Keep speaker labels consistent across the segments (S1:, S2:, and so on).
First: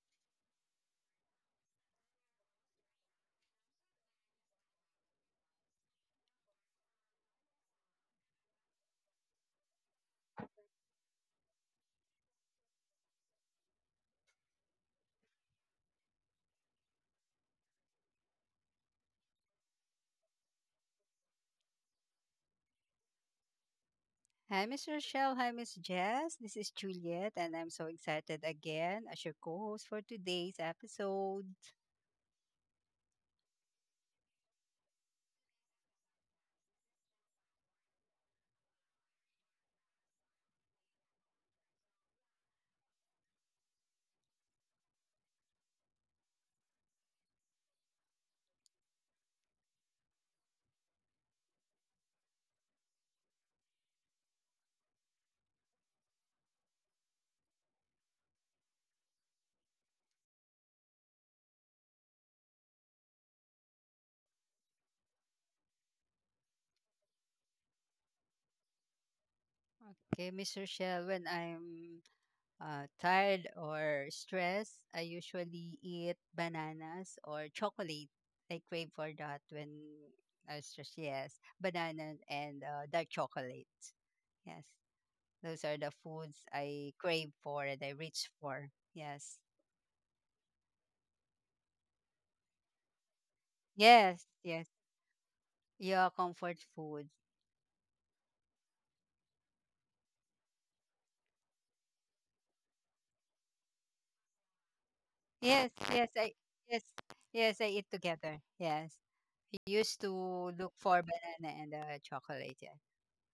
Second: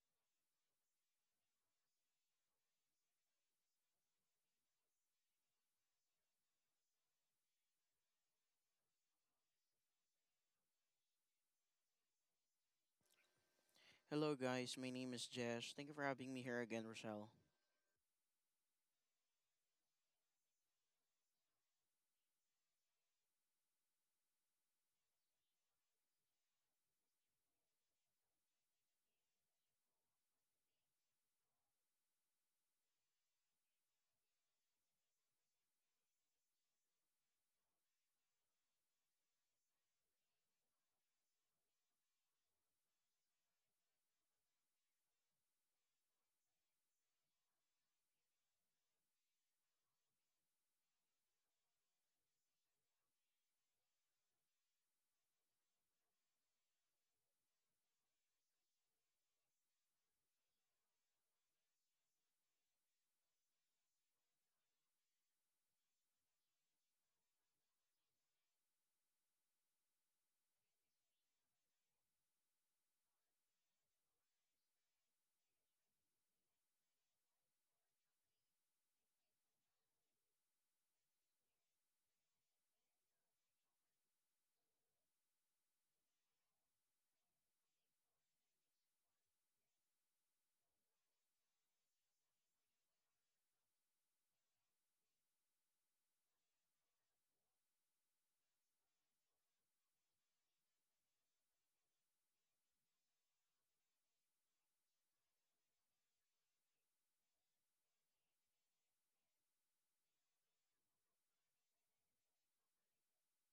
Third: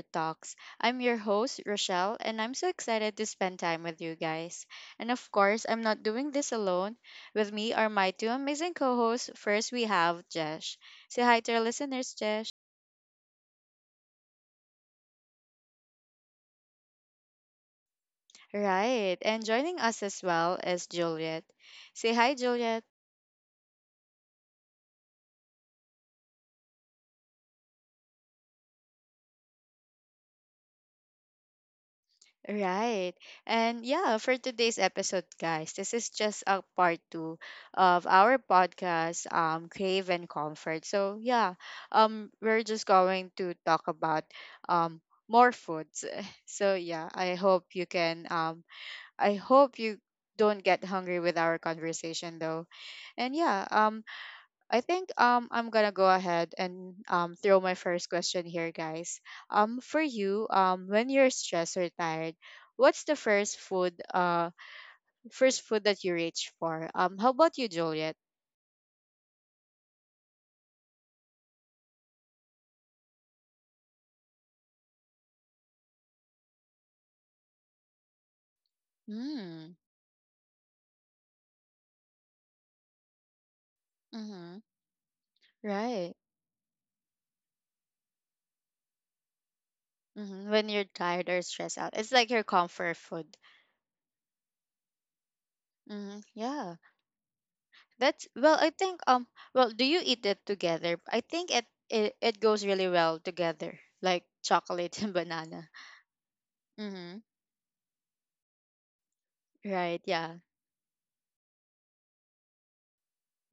S1: talks. I'm your host, Rochelle, and I'm so excited to spend time with you guys. And of course, I'm not doing this alone. With me are my two amazing co hosts. First, we have Jesh. Say hi to our listeners, Jesh.
S2: Hello, guys. My name is Jesh. Thank you for having me here again, Rochelle.
S1: Right, and joining us as well is Juliet. Say hi, Juliet.
S3: Hi, Miss Rochelle. Hi, Miss Jess. This is Juliet, and I'm so excited again as your co host for today's episode.
S1: Right. And yeah, for today's episode, guys, this is just a part two of our podcast, Crave and Comfort. So yeah, we're just going to talk about um more foods. So yeah, I hope you can I hope you don't get hungry with our conversation though. And yeah, I think I'm gonna go ahead and throw my first question here, guys. For you, when you're stressed or tired, what's the first food that you reach for? How about you, Juliet?
S3: Okay, Miss Rochelle, when I'm tired or stressed, I usually eat bananas or chocolate. I crave for that when
S1: Hmm.
S3: I'm stressed. Yes, bananas and dark chocolate.
S1: Mm-hmm.
S3: Yes, those are the
S1: Right.
S3: foods I crave for and I reach for. Yes,
S1: Mm-hmm. When you're tired or stressed out, it's like your comfort food.
S3: yes, yes.
S1: Mm-hmm.
S3: Your
S1: Yeah.
S3: comfort food.
S1: That's well. I think. Well, do you eat it together? I think it goes really well together, like chocolate and banana.
S3: Yes, yes, I yes,
S1: Mm-hmm.
S3: yes, I eat together. Yes, we
S1: Right.
S3: used to
S1: Yeah.
S3: look for banana and chocolate. Yeah,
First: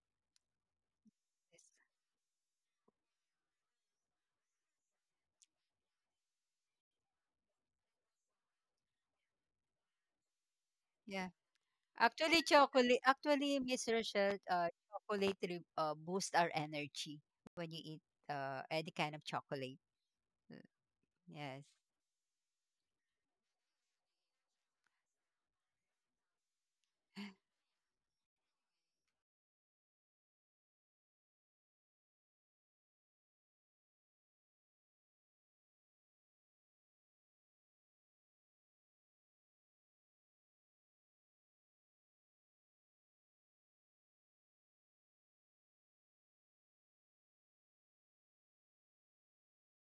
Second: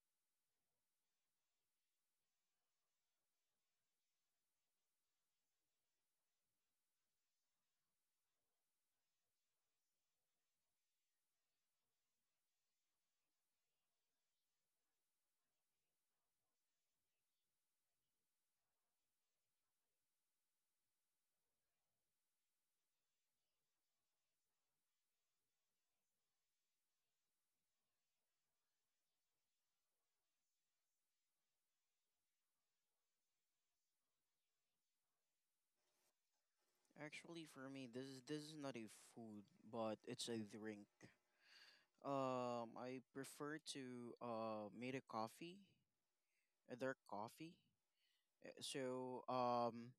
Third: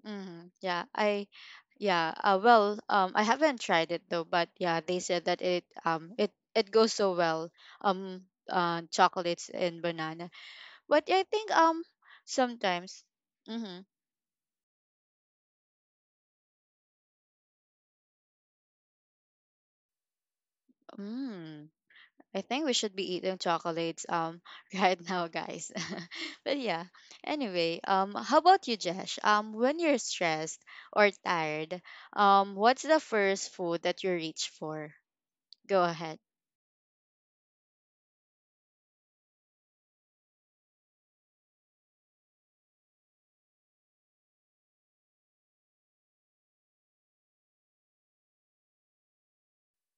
S1: Mm, yeah, I,
S3: yes,
S1: yeah, well, I haven't tried it though, but yeah, they said that it goes so well, um, chocolates and banana. But I
S3: yeah.
S1: think,
S3: Actually,
S1: sometimes, mm-hmm,
S3: Miss Rochelle, chocolate boost our energy when you eat any kind of chocolate. Yes.
S1: mm, I think we should be eating chocolates, right now, guys. But yeah, anyway, how about you, Jesh? When you're stressed or tired, what's the first food that you reach for? Go ahead.
S2: Actually, for me, this is not a food, but it's a drink. I prefer to made a coffee, a dark coffee. So um,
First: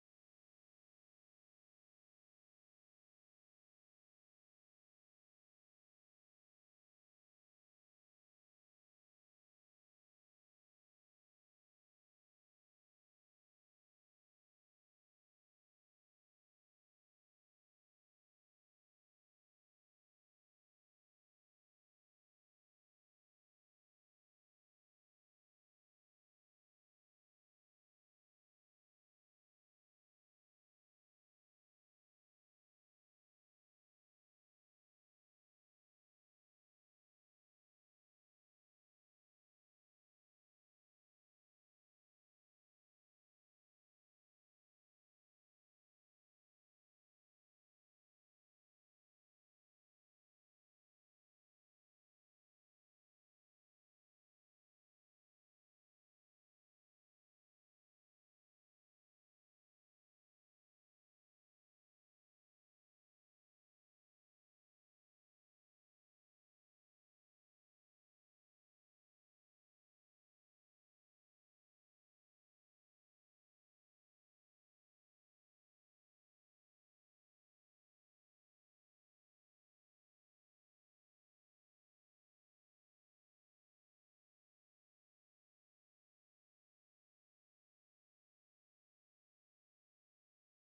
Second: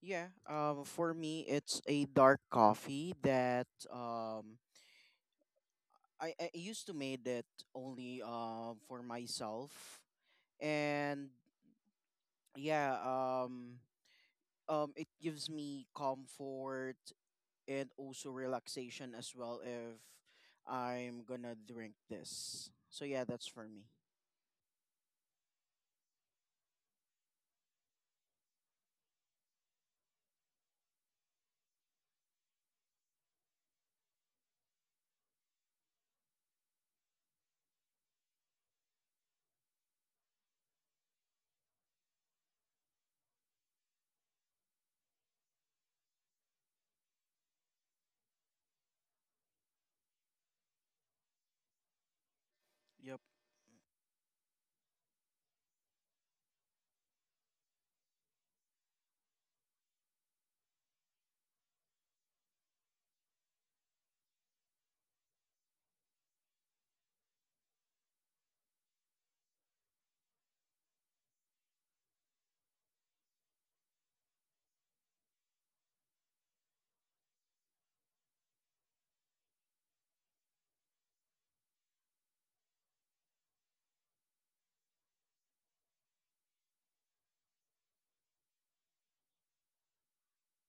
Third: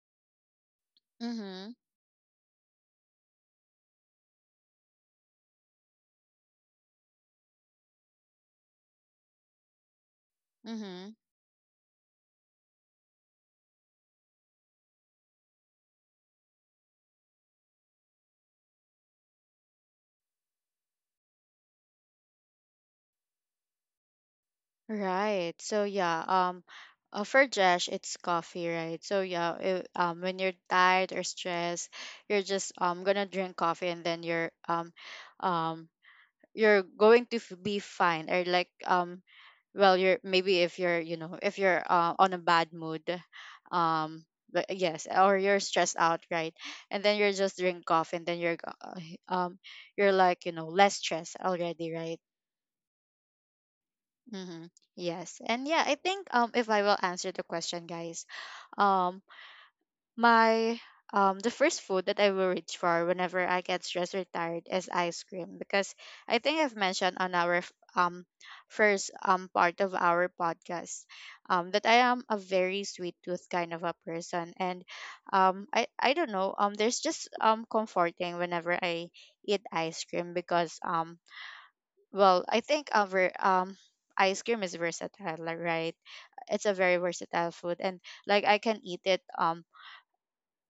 S2: yeah. For me,
S1: Mm-hmm.
S2: it's a dark coffee that I used to made it only for myself,
S1: Mm-hmm.
S2: and yeah um it gives me comfort and also relaxation as well if I'm gonna drink this. So yeah, that's for me.
S1: Right. So yeah, for Josh it's coffee, right? So yeah, when you're tired or stressed, you're just gonna drink coffee and then um you're going to be fine or like well you're maybe if you're you know if you're on a bad mood um but yes or you're stressed out right and then you're just drink coffee and then you're you're like you know less stressed already right.
S2: Yep.
S1: Mm-hmm. Yes. And yeah, I think if I will answer the question, guys, um my the first food that I will reach for whenever I get stressed or tired is ice cream because I think I've mentioned on our um first part of our podcast that I am a very sweet tooth kind of a person and um, I don't know there's just comforting whenever I eat ice cream because well, I think our ice cream is versatile, like, right? It's a very versatile food and like I can eat it um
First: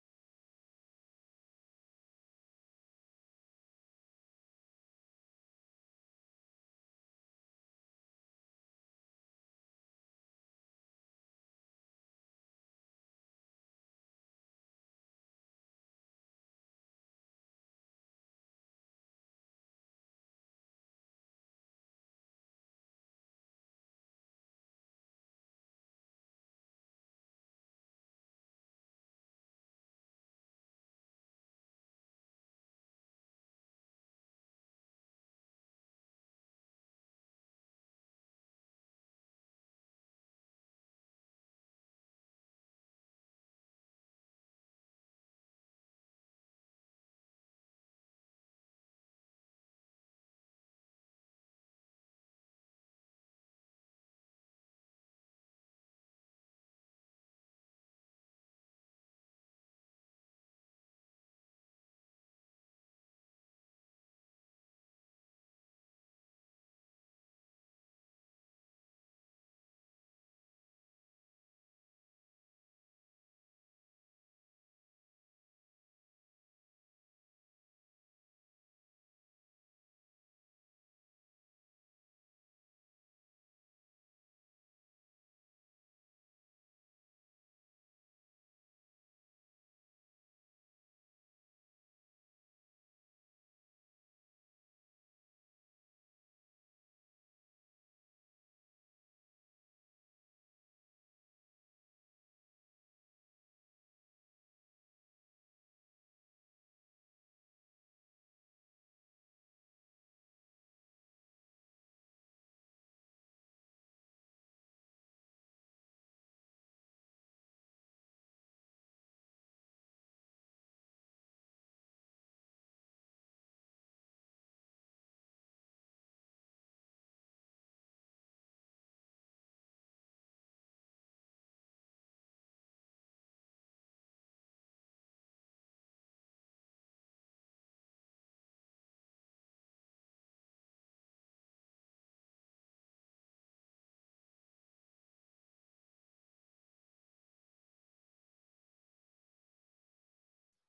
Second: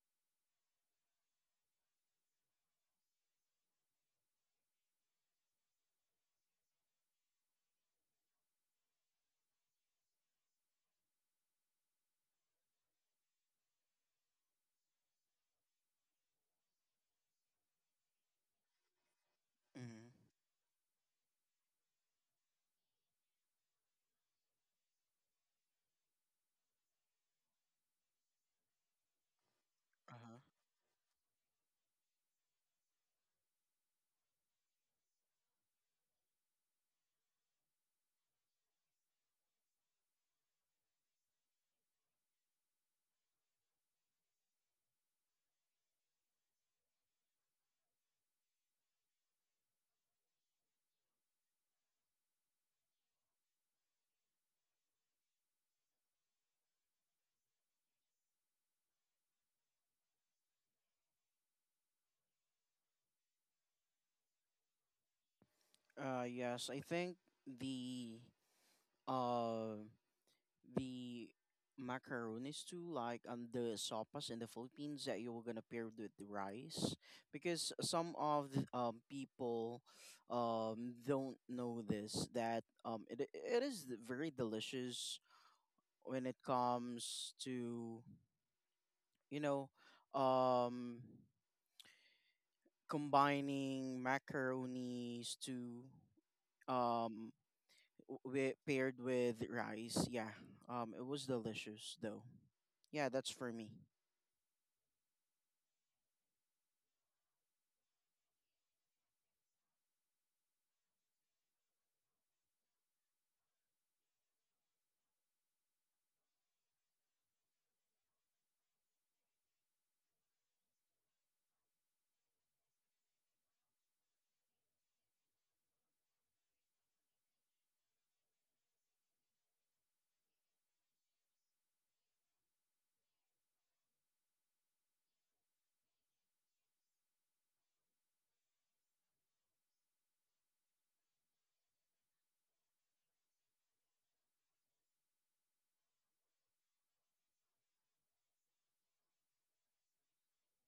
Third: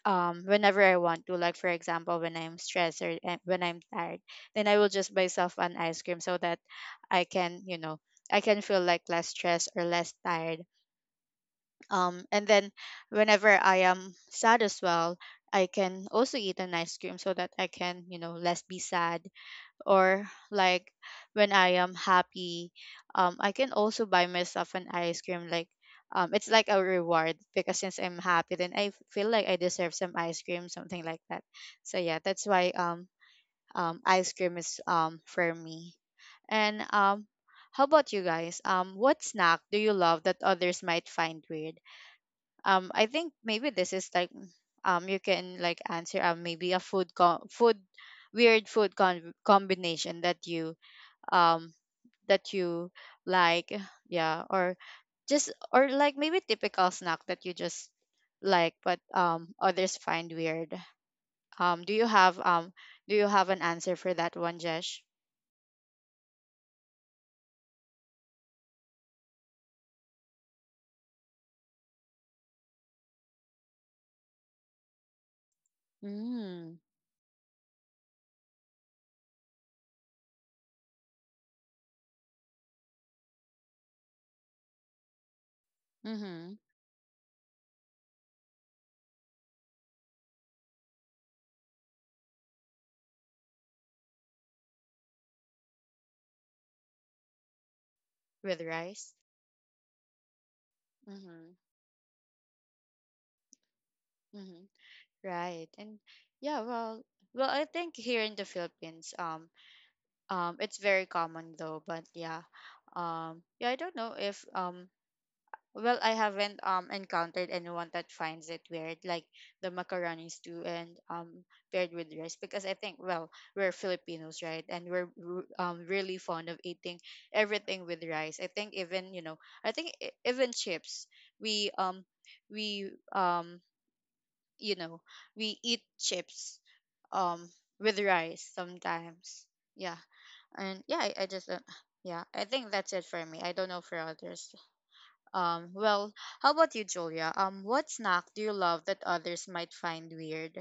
S1: um whenever I want to. Like for example, when I'm stressed or when I'm tired, then I will just myself an ice cream so that I can, you know, I can feel like less stressed or less tired. And then whenever I am sad as well, I can also eat an ice cream so that I can, you know, less be sad
S2: Mm-hmm.
S1: or like when I am happy, I can also buy myself an ice cream. Like, it's like a reward because since I'm happy, then I feel like I deserve some
S2: Uh-huh.
S1: ice cream, something like that. So yeah, that's why ice cream is for me. And how about you guys? What snack do you love that others might find weird? I think maybe this is like you can like answer maybe a food weird combination that you um that you like, yeah, or just or like maybe typical snack that you just like but others find weird. Do you have do you have an answer for that one, Jesh?
S2: Yes, I think the uh the macaronis too, like the sopas in the Philippines that you were gonna pair with the
S1: Mm.
S2: rice, because some of the people don't know this that it is very delicious when it
S1: Mm-hmm.
S2: comes to you know, um, combining macaronis to um, with,
S1: With
S2: paired
S1: rice.
S2: with rice. Yeah, it was
S1: Mm-hmm.
S2: delicious though. Yeah, that's for me.
S1: Mm-hmm. Right. And yeah, well, well, I think here in the Philippines, it's very common though, but yeah. Yeah, I don't know if well, I haven't encountered anyone that finds it weird, like the macaronis too, and paired with rice, because I think well, we're Filipinos, right? And we're really fond of eating everything with rice. I think even you know, I think even chips, we um we you know we eat chips um with rice sometimes, yeah. And I just yeah I think that's it for me. I don't know for others. Well, how about you, Julia? What snack do you love that others might find weird?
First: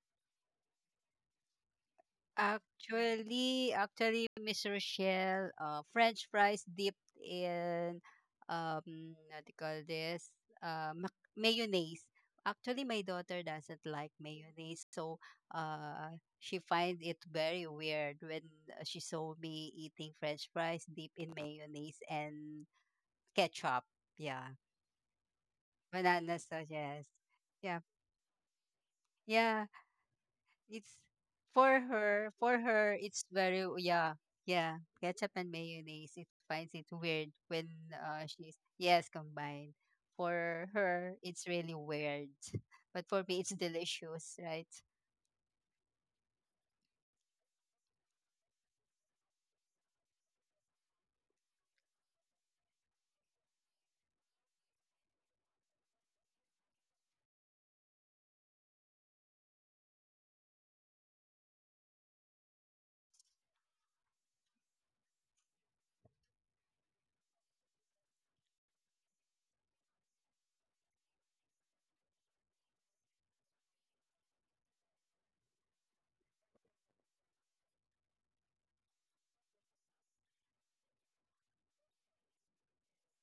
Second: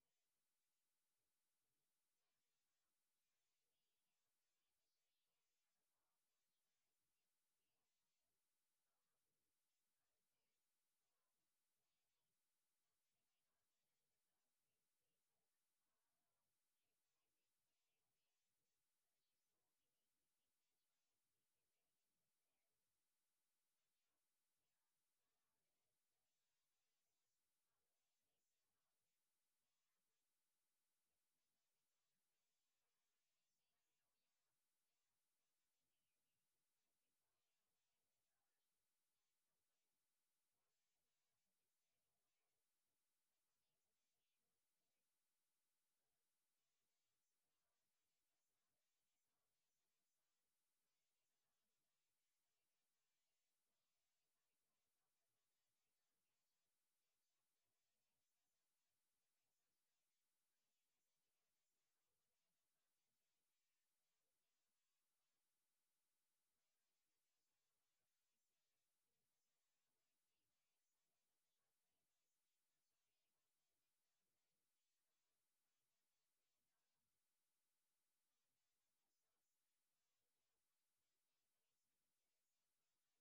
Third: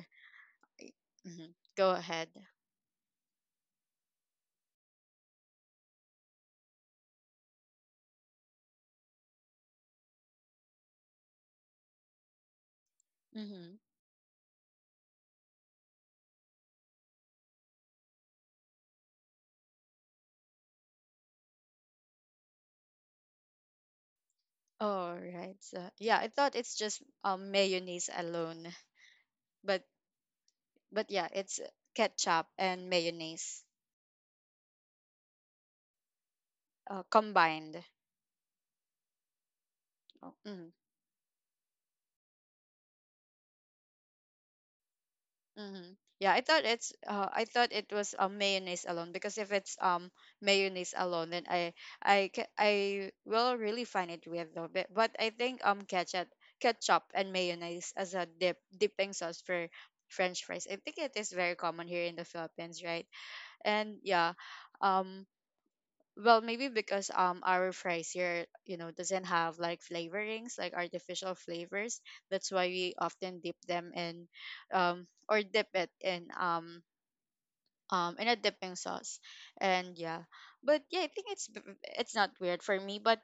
S1: Hmm. Go ahead.
S3: Actually, Miss Rochelle, French fries dipped in what do you call this? Mayonnaise. Actually, my daughter
S1: Mm-hmm.
S3: doesn't like mayonnaise, so uh, she finds it very weird when she saw me eating French fries dipped in mayonnaise and ketchup. Yeah,
S1: All right, so yeah, I
S3: banana
S1: thought
S3: sauce.
S1: it's just
S3: Yes. Yeah,
S1: mayonnaise alone
S3: yeah.
S1: but
S3: It's
S1: but yeah it's
S3: for her.
S1: ketchup
S3: For
S1: and
S3: her, it's very
S1: mayonnaise,
S3: oh, yeah, yeah. Ketchup and mayonnaise. It finds it weird when
S1: combined.
S3: she's yes combined.
S1: Oh,
S3: For
S1: mm.
S3: her, it's really weird, but for me, it's delicious, right?
S1: Mm-hmm. Yeah, I thought it was a mayonnaise alone because if it's mayonnaise alone, then I will really find it weird though. But I think um, ketchup and mayonnaise as a dipping sauce for French fries. I think it is very common here in the Philippines, right? And yeah, um. Well, maybe because our fries here, you know, doesn't have like flavorings, like artificial flavors. That's why we often dip them in, or dip it in a dipping sauce, and yeah. But yeah, I think it's not weird for me. But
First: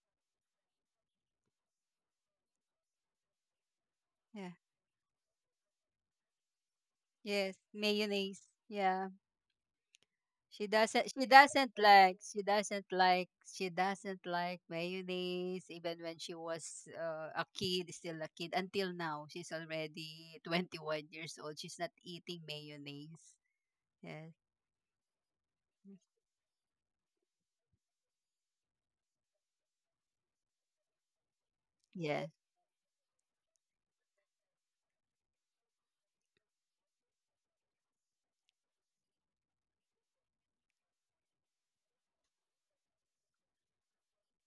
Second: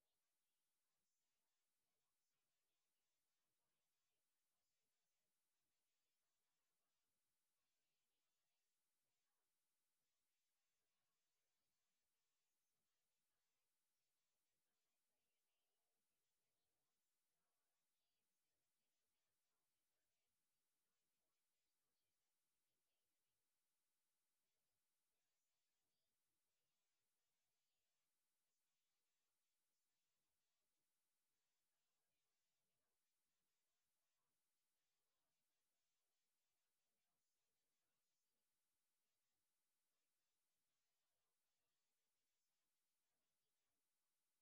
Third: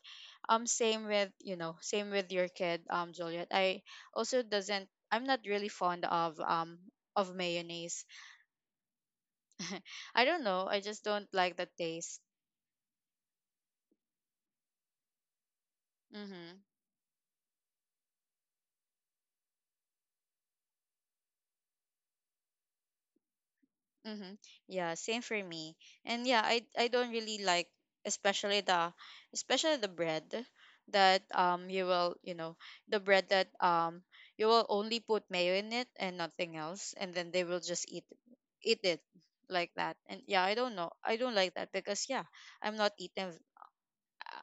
S1: same with you know, same with your kid, Juliet. I also
S3: Yeah.
S1: doesn't. I'm not really fond of
S3: Yes,
S1: mayonnaise.
S3: mayonnaise. Yeah.
S1: I don't know. I just don't like the taste.
S3: She doesn't like mayonnaise. Even when she
S1: Mm-hmm.
S3: was a kid, until now, she's already 21 years old. She's not eating mayonnaise. Yes.
S1: Mm-hmm. Yeah, same for me. And yeah, I don't really like, especially the, especially the bread that you will,
S3: Yes.
S1: you know, the bread that you will only put mayo in it and nothing else and then they will just eat it like that. And yeah, I don't know. I don't like that because yeah, I'm not eating,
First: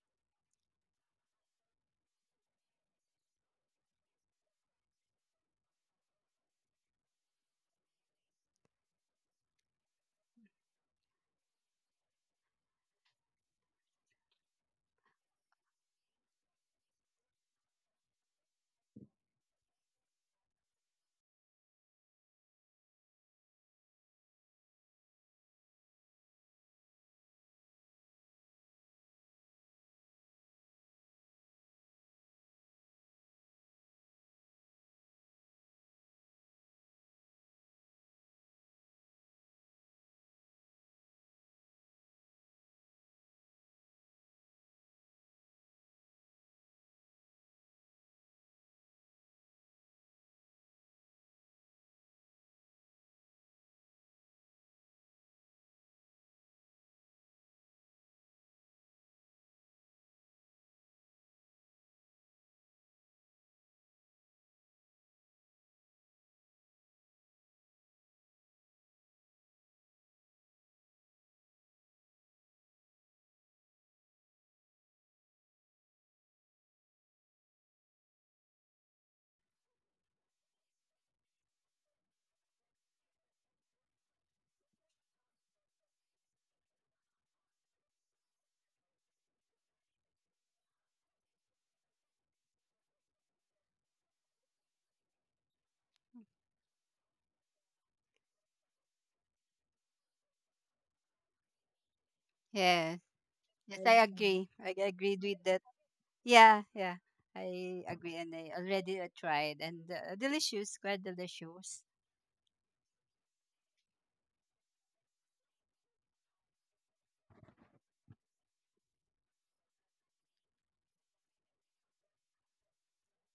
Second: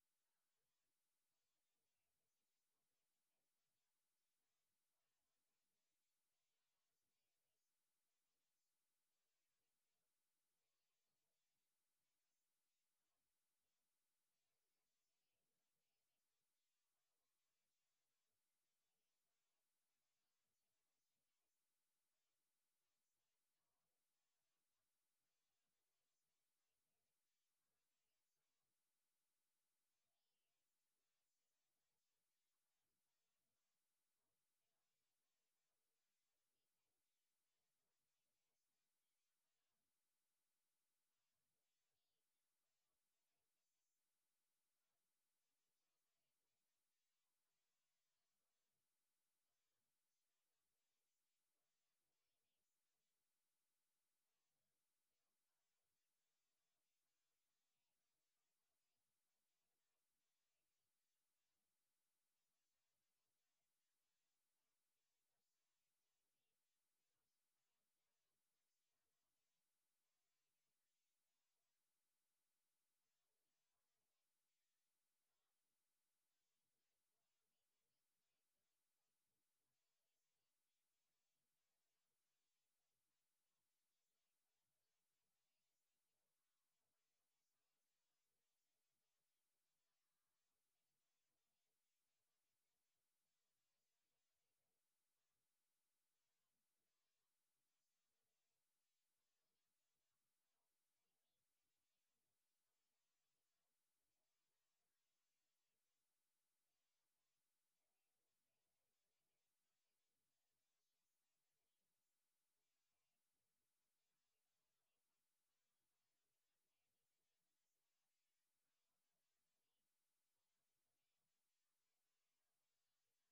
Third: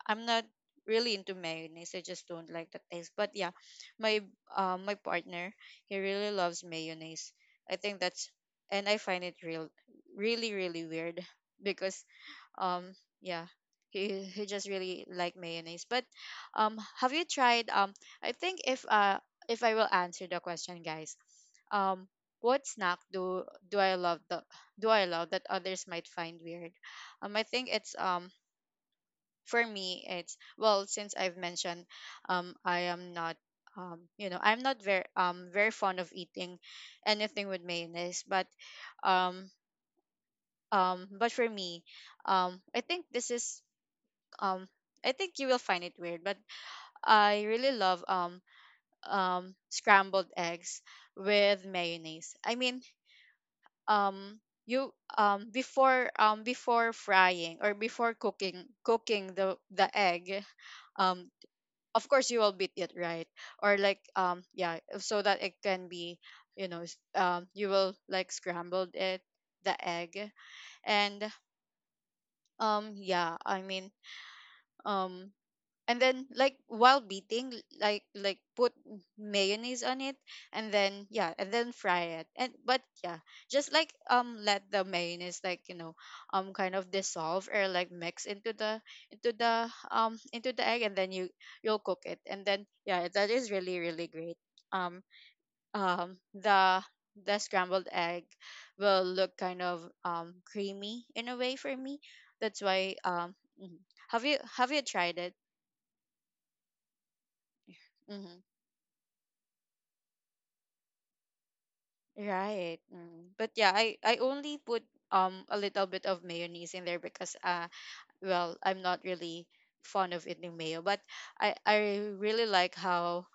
S1: I'm not really into mayonnaise. I just don't like the taste. But yeah, my, uh, my partner, he really loves mayonnaise. I think that's, and I find it really really weird because um yeah, he just really like mayonnaise. But have you tried I think if I will answer the question guys, um what snack do I love the do I love that others might find weird? I think it's for me it's, well, since I've mentioned I am not you know I'm not very very fond of eating anything with mayonnaise um but for me I think this is um I think you will find it weird but I really love scrambled eggs with mayonnaise, I mean, um you before before frying or before cooking the egg, um of course you will beat it, right? Or like yeah, so that it can be, you know, you will like scrambled it, the egg, and yeah, I mean, um and then like while beating, like put mayonnaise on it, and then yeah and then fry it, and but yeah, just like let the mayonnaise like you know kind of dissolve or like mix into the, into the into the egg, and then you, you'll cook it and then yeah that is really really great. um um the the scrambled egg will look kind of creamy in a way for me, that's why
S3: Yes.
S1: um. Mhm.
S3: Yes, I
S1: Have you
S3: agree.
S1: have
S3: I
S1: you tried
S3: agreed
S1: it?
S3: with that. Yeah, yeah. I agree and
S1: Mm-hmm.
S3: I already tried and delicious, quite delicious.
S1: Right. Mm. But yeah, I only put a little bit of mayonnaise in there because well, I'm not really fond of eating mayo, but I really like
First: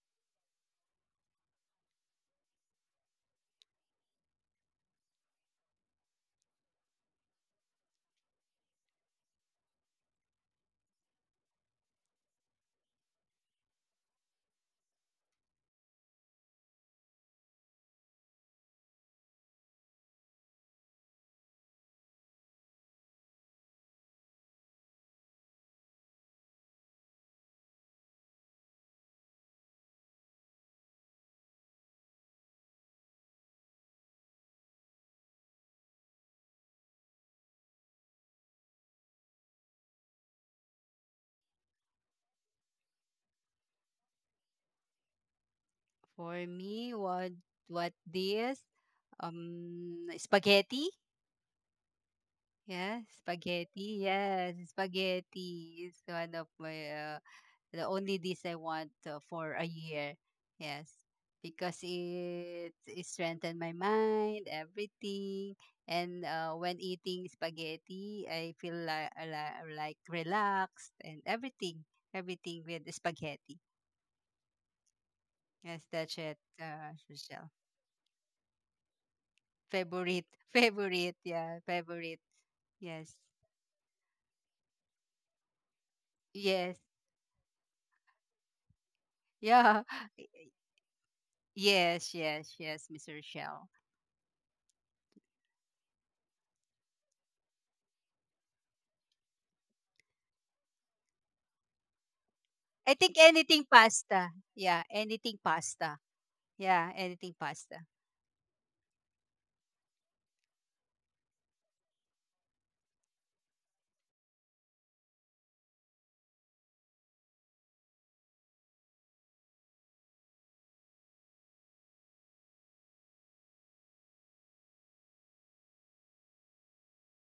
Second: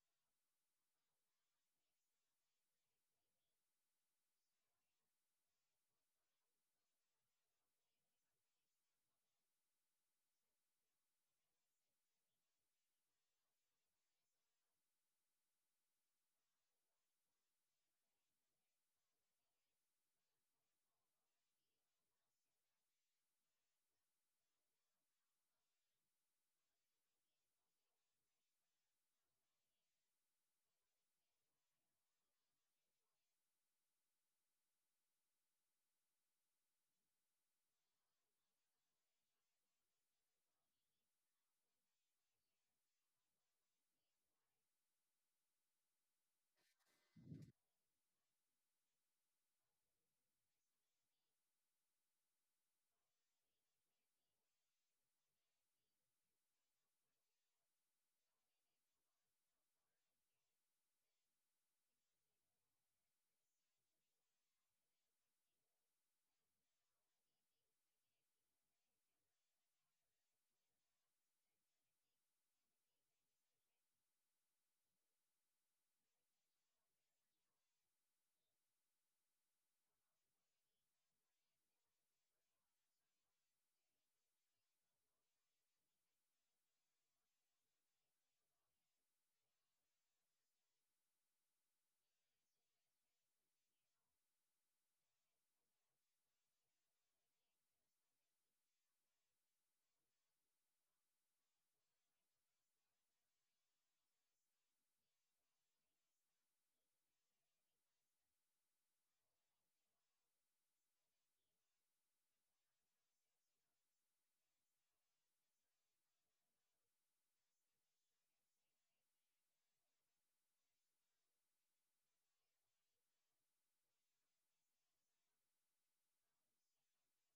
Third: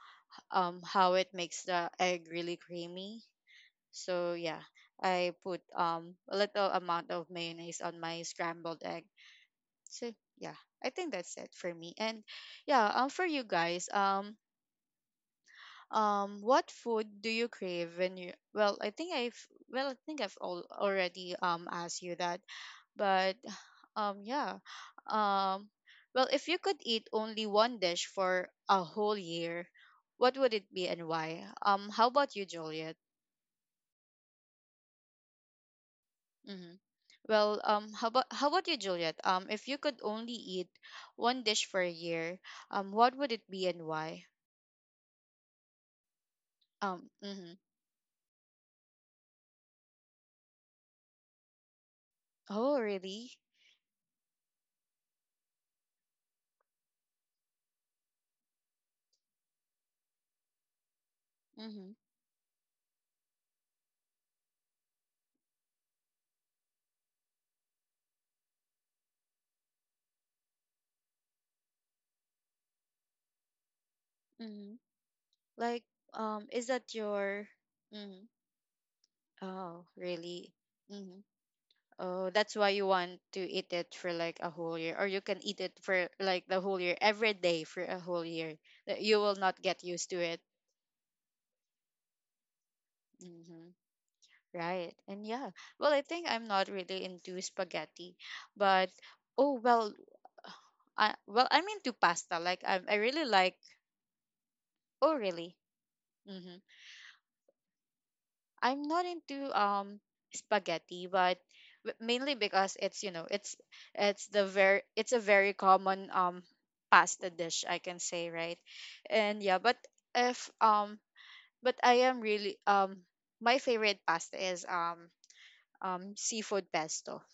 S1: how it makes the egg really creamy. So yeah, I put a little amount of mayonnaise on my scrambled egg. So yeah, I think that's it for me. And yeah, for you guys, what food do you crave when you? Well, I think I've, well, I think I've all already asked you that, but yeah, um, well, if you could eat only one dish for a whole year, what would it be and why? How about you, Juliet? Mm-hmm. Well, how about you, Juliet? If you could only eat one dish for a year, what would it be and why?
S3: For me,
S1: Mm-hmm.
S3: what this? Spaghetti.
S1: Oh,
S3: Yeah,
S1: really?
S3: spaghetti. Yes, spaghetti is one of my the only this I want for a year. Yes, because
S1: Mm-hmm.
S3: it strengthened my mind, everything. And when eating spaghetti, I feel like relaxed and everything, everything with the spaghetti.
S1: Mm-hmm.
S3: Yes,
S1: Like,
S3: that's it,
S1: is that your?
S3: Rochelle.
S1: Hmm. Oh,
S3: Favorite,
S1: really?
S3: favorite,
S1: Hmm.
S3: yeah, favorite.
S1: Oh, that's why you
S3: Yes,
S1: want to eat it for like a whole year, or you can eat it for like the
S3: yes,
S1: whole year, every day for a whole year. That you will not
S3: yeah,
S1: get used to it.
S3: yes, yes, yes, Mr. Rochelle.
S1: Hmm. Right. And yeah, well, I think I'm not really into spaghetti, but oh well, I, well, I'm into pasta. Like I,
S3: I
S1: I
S3: think
S1: really like.
S3: anything pasta. Yeah,
S1: Oh,
S3: anything
S1: really?
S3: pasta.
S1: Hmm.
S3: Yeah, anything pasta.
S1: I'm not into spaghetti, but mainly because it's you know it's the very it's a very common pasta dish I can say, right, and yeah, but if but I am really my favorite pasta is seafood pesto.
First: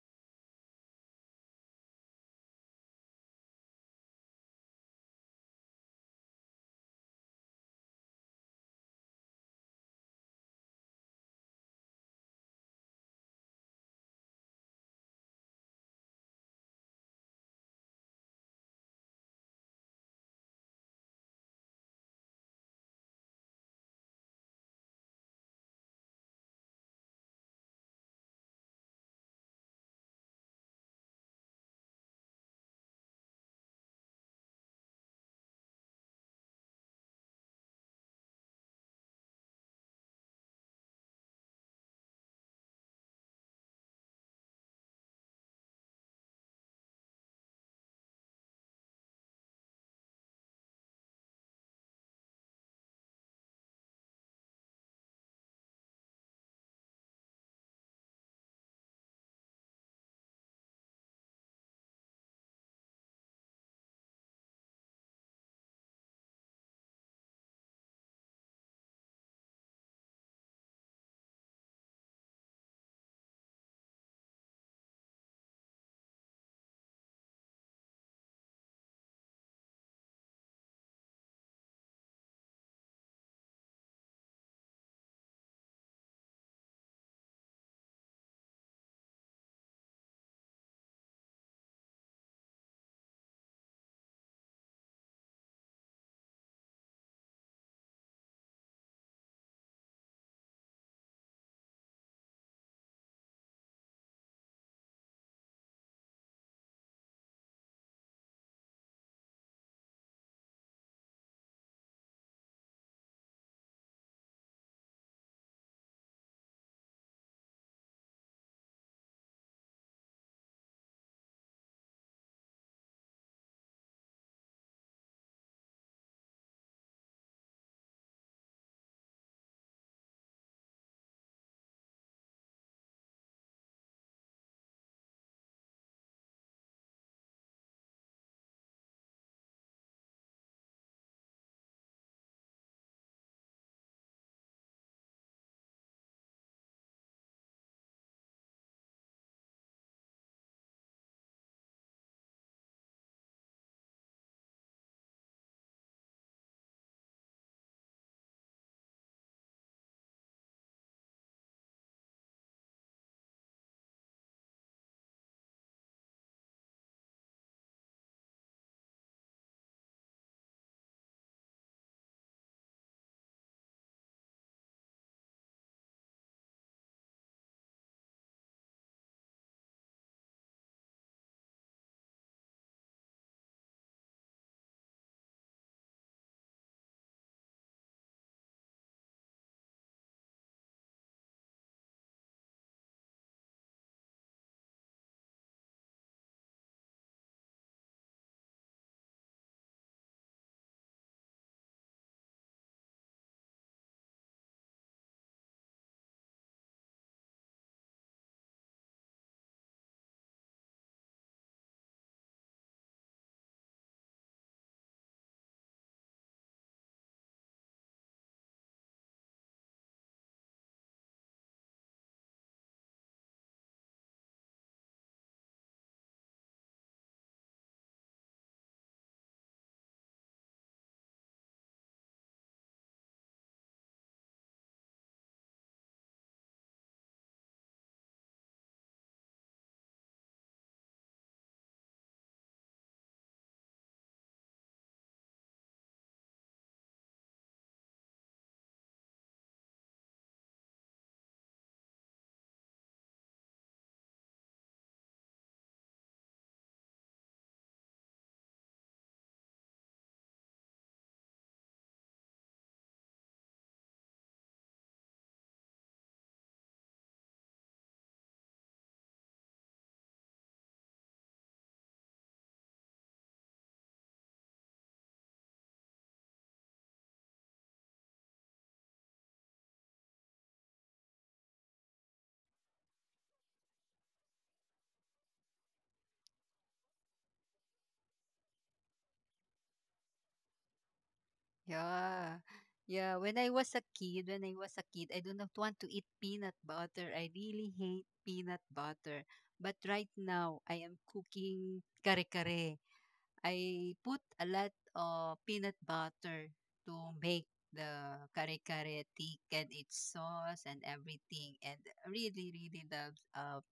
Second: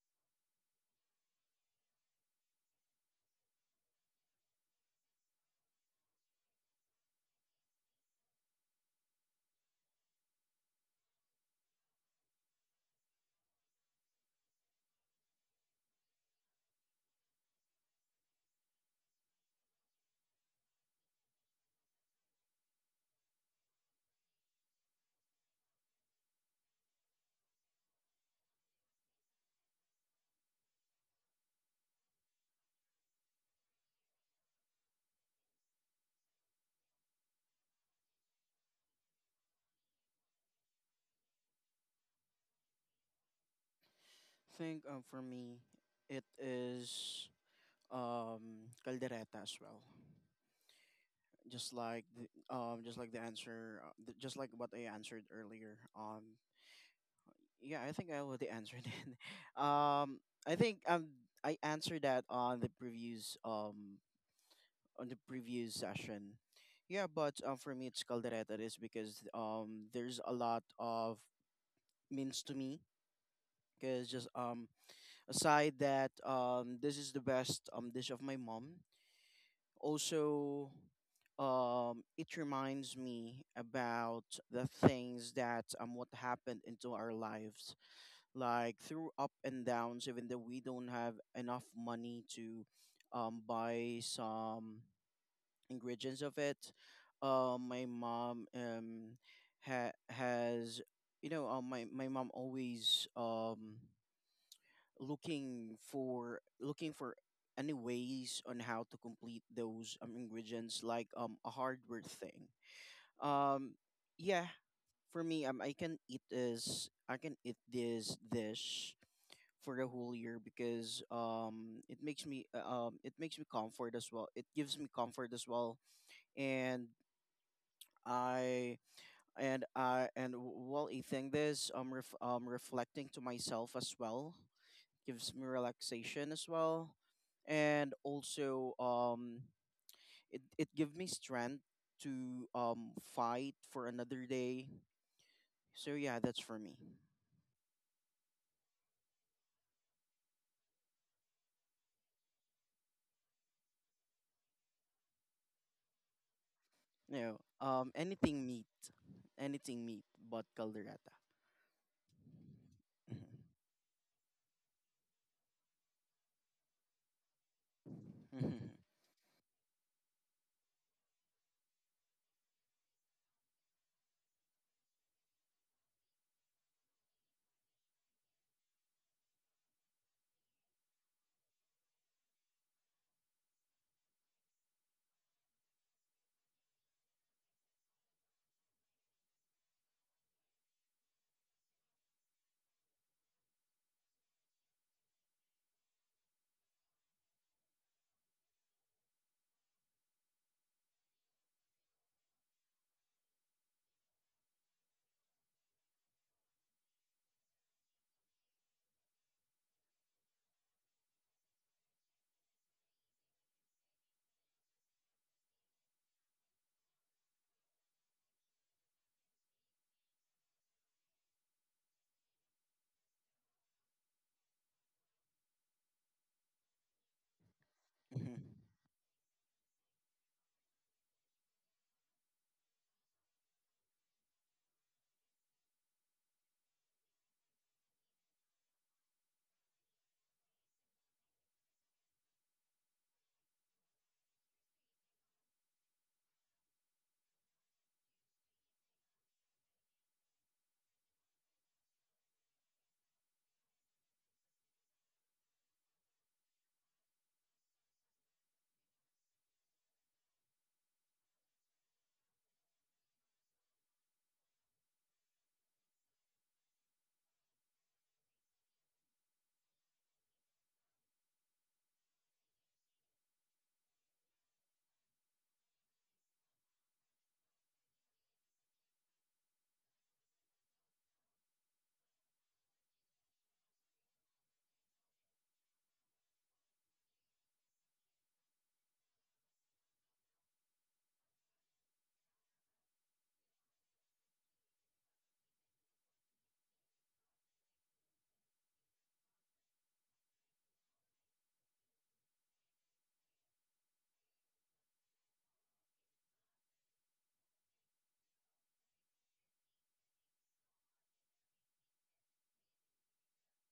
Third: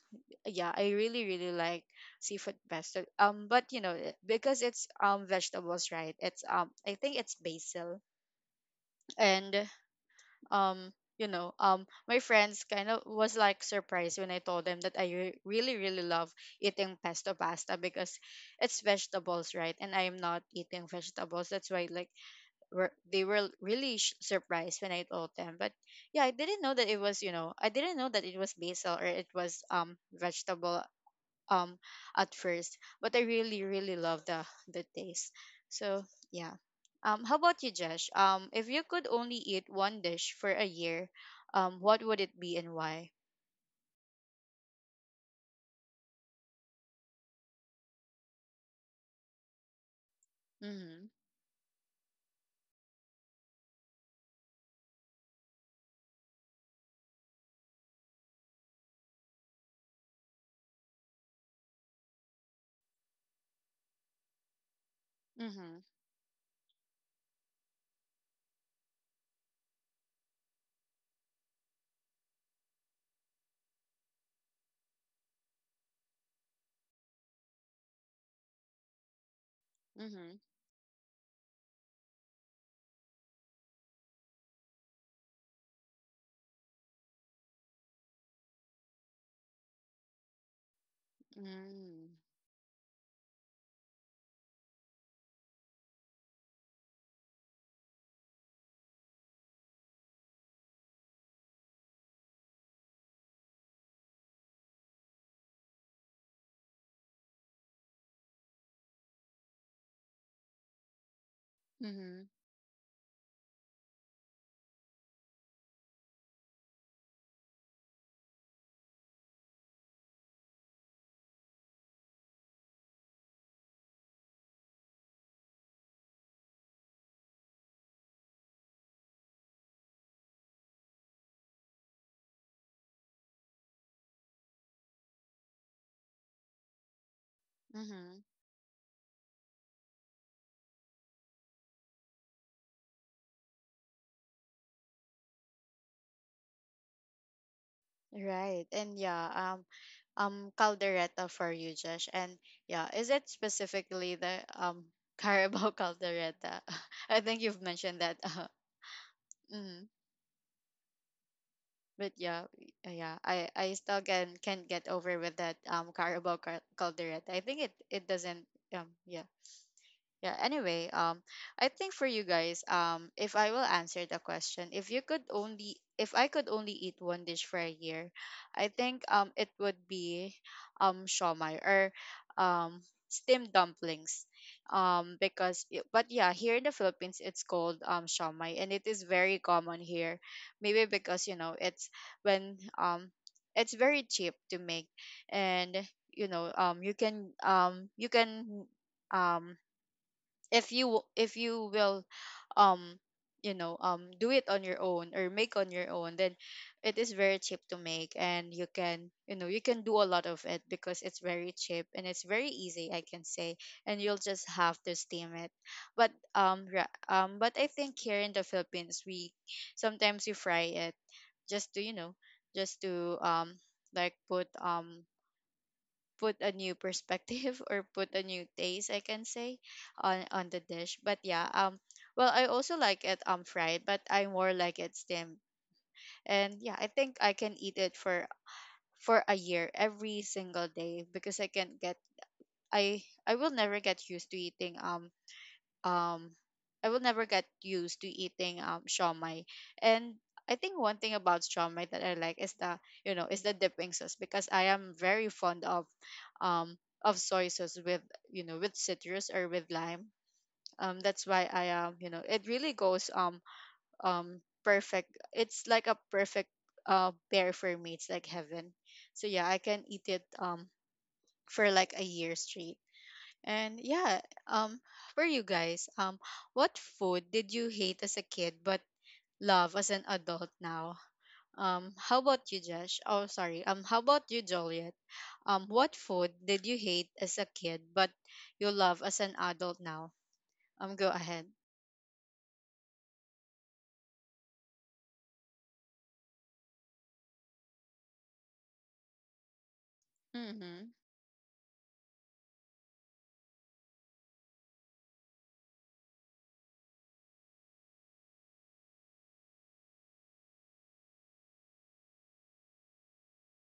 S1: Yeah, I really really like seafood pesto. But you know because it's vegetables, right, it's I think it's basil and um you know my friends kind of was like surprised when I told them that I really really love eating pesto pasta because it's vegetables, right, and I am not eating vegetables, that's why, like, they were really surprised when I told them. But yeah, I didn't know that it was, I didn't know that it was basil or it was vegetable um at first, but I really really love the taste. So yeah. How about you, Josh? If you could only eat one dish for a year, what would it be and why?
S2: Think for me, it is caldereta as well.
S1: Mhm.
S2: Just like the, just like what I answered earlier. Yeah, I think I already answered it. Um, I think um I answered that on the previous
S1: Mhm.
S2: session. Yeah, but for me it's caldereta is because there's a lot of means to me because just aside that this is the best dish of my mom.
S1: Mhm.
S2: Also, it reminds me about the things that what happened into our lives like through up and downs even though we don't have enough
S1: Mm.
S2: money to buy some ingredients of it uh, my mom um, has you know my mom always looking for any ways on how to complete those ingredients like a hardware
S1: Mhm.
S2: thing um, yeah for me I can eat this dish for the whole year because it makes me comfort as well. It gives me comfort as well, and I I and while eating this, reflecting to myself as well gives me relaxation as well, and
S1: Mhm.
S2: also it gives me strength to fight for another day. So yeah, that's for me.
S1: Right. And yeah, caldereta for you, Josh. And yeah, is it specifically the Carabao caldereta? I think
S2: No,
S1: you've mentioned that. Uh,
S2: anything meat, but caldereta.
S1: but yeah, yeah,
S2: Mhm.
S1: I still can't get over with that Carabao Calderette. I think it it doesn't
S2: Mhm.
S1: yeah. Yeah, anyway, I think for you guys, if I will answer the question, if you could only, if I could only eat one dish for a year, I think it would be shawmai or um steamed dumplings, but yeah, here in the Philippines it's called shawmai and it is very common here, maybe because you know it's when it's very cheap to make, and you can um if if you will um you know do it on your own or make on your own, then it is very cheap to make and you can, you know, you can do a lot of it because it's very cheap and it's very easy, I can say, and you'll just have to steam it. But but I think here in the Philippines we sometimes we fry it, just to, you know, just to like put put a new perspective or put a
S2: Mhm.
S1: new taste, I can say, on the dish. But yeah, well, I also like it fried, but I more like it steamed, and yeah, I think I can eat it for a year every single day because I can get, I will never get used to eating um I will never get used to eating shawmai. And I think one thing about shawmai that I like is the, you know, is the dipping sauce because I am very fond um of soy sauce with, you know, with citrus or with lime. That's why I, you know, it really goes perfect. It's like a perfect pair for me. It's like heaven. So yeah, I can eat it for like a year straight. And yeah, um, for you guys, what food did you hate as a kid but love as an adult now? How about you, Josh? Oh, sorry. How about you, Joliet? What food did you hate as a kid but you love as an adult now? Go ahead.
S3: Yeah. Yeah, when I was a kid, when I was a kid, I do not want to eat peanut butter. I really hate peanut butter. But right now, I
S1: Mm-hmm.
S3: am cooking kare-kare. I put a lot of peanut butter to make the kare-kare thick and its sauce and everything. And I really, really love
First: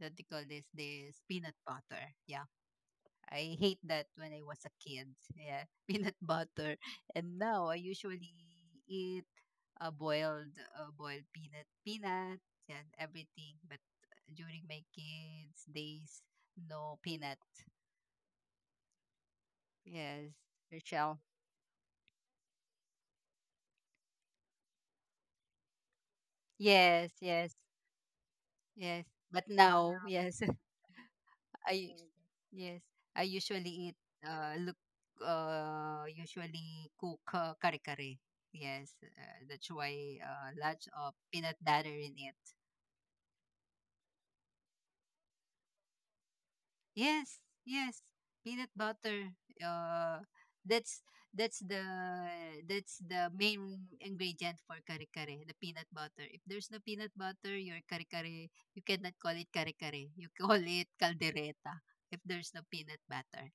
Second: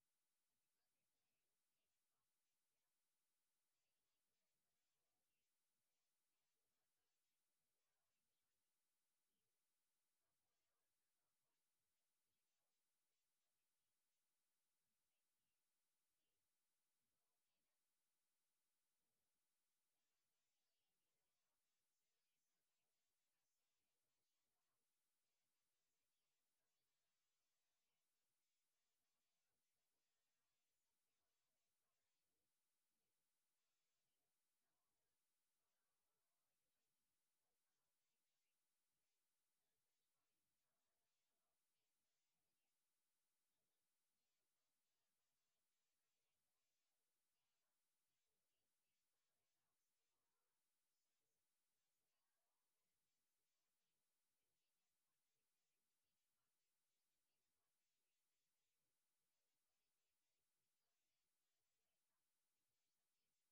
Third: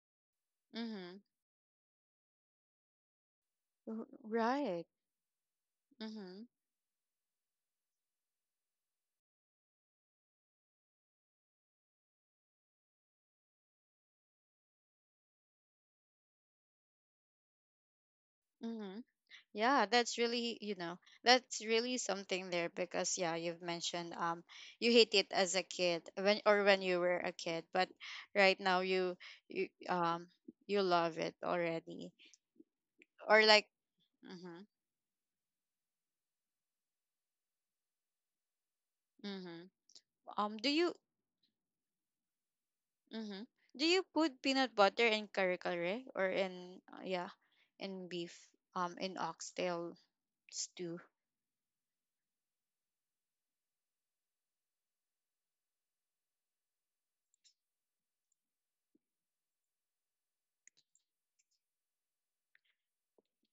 S3: what do you call this?
S1: Mm-hmm.
S3: This peanut butter. Yeah. I hate that when I was a
S1: Right.
S3: kid. Yeah, peanut
S1: Mm-hmm.
S3: butter. And now I usually eat a boiled peanut and everything. But during my kids' days, no peanut.
S1: Yeah, that's
S3: Yes,
S1: really, you know,
S3: Rochelle.
S1: that's really something there, because yeah, you've mentioned you hate it as a kid, when, or when you
S3: Yes,
S1: were a
S3: yes,
S1: kid, but right now
S3: yes.
S1: you,
S3: But
S1: you
S3: now,
S1: um
S3: yes.
S1: you love it
S3: I
S1: already.
S3: yes, I
S1: Or like,
S3: usually eat
S1: mhm,
S3: look usually cook kare kare. Yes,
S1: mhm,
S3: that's why
S1: do
S3: lots
S1: you
S3: of peanut butter in it.
S1: mhm, do you put peanut butter in kare kare, or in, yeah,
S3: Yes, yes,
S1: in beef
S3: peanut
S1: in
S3: butter.
S1: oxtail
S3: Uh,
S1: stew?
S3: that's that's the that's the main ingredient for kare kare, the peanut butter. If there's no peanut butter, your kare kare you cannot call it kare kare. You call it caldereta if there's no peanut butter.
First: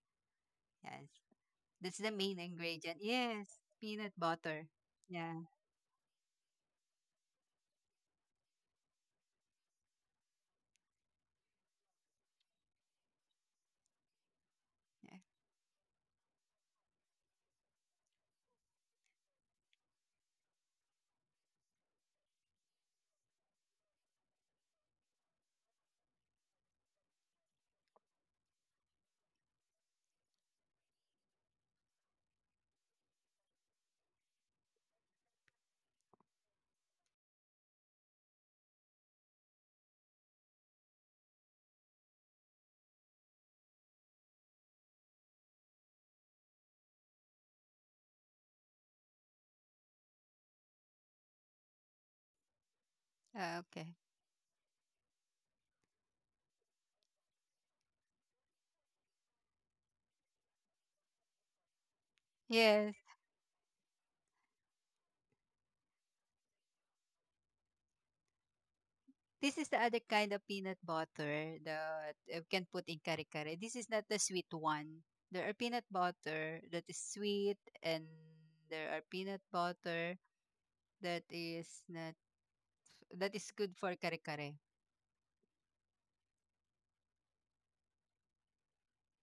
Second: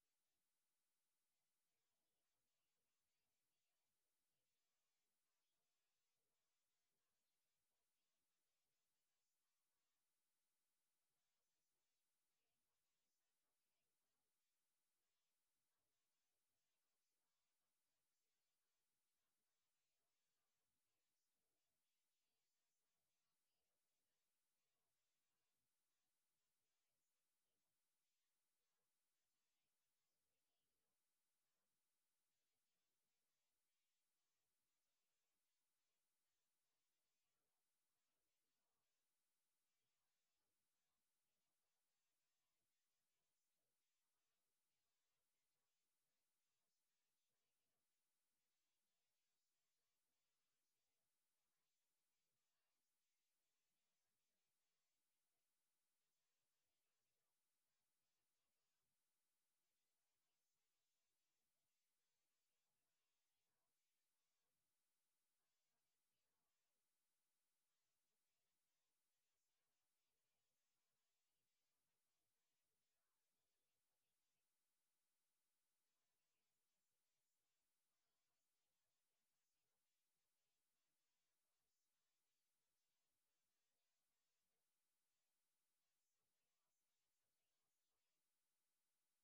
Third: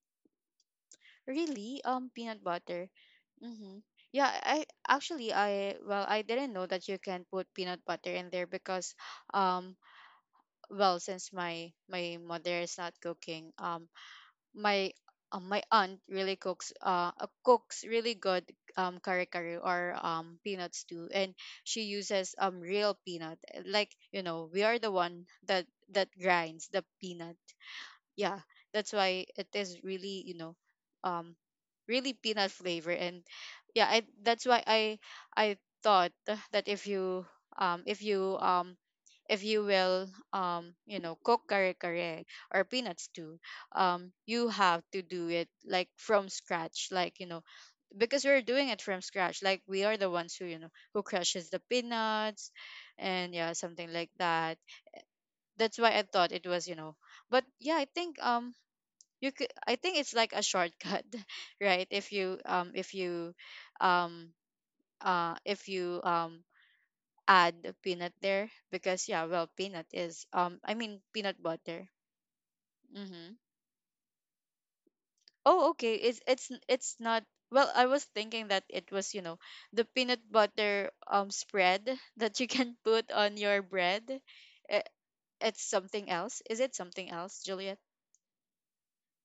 S3: Yes.
S1: Really?
S3: That's the main
S1: Peanut butter.
S3: ingredient. Yes,
S1: Mm-hmm.
S3: peanut
S1: Yeah,
S3: butter.
S1: I actually,
S3: Yeah,
S1: I well, I didn't know that you can put peanut butter in there because um well, since my mother is not cooking my
S3: yeah.
S1: my aunt really cooks cooks really good kare kare or peanuts too, and she uses real peanut, like, you know, we are the one that that grinds the peanut. Yeah, that's why it is really, you know, um really peanut flavor. And yeah, that's why I thought that if you um if you um if you will you know cook kare kare or peanuts too, you have to do it like from scratch, like, you know, because we're doing it from scratch, like, we are the ones who, you know, who crushes the peanuts, and yeah,
S3: Ah, okay.
S1: something like that. That's why I thought it was, you know. But yeah, I think you could, I think it's like a shortcut right, if you
S3: Yes.
S1: um if you add a peanut there, because yeah, well,
S3: This is the
S1: peanut
S3: other
S1: is
S3: kind of
S1: I
S3: peanut
S1: mean peanut
S3: butter
S1: butter.
S3: that you can put in
S1: Mm-hmm.
S3: kare-kare. This is not the sweet one. There are
S1: Oh,
S3: peanut
S1: okay, it's it's
S3: butter that
S1: it's
S3: is
S1: not,
S3: sweet
S1: well, I was
S3: and
S1: thinking that it
S3: there are
S1: was, you know,
S3: peanut
S1: the peanut
S3: butter
S1: butter
S3: that is
S1: spread
S3: not
S1: that you can put
S3: that
S1: on
S3: is
S1: your
S3: good for
S1: bread.
S3: kare-kare.
S1: I- it's something else, is it something else, Juliet?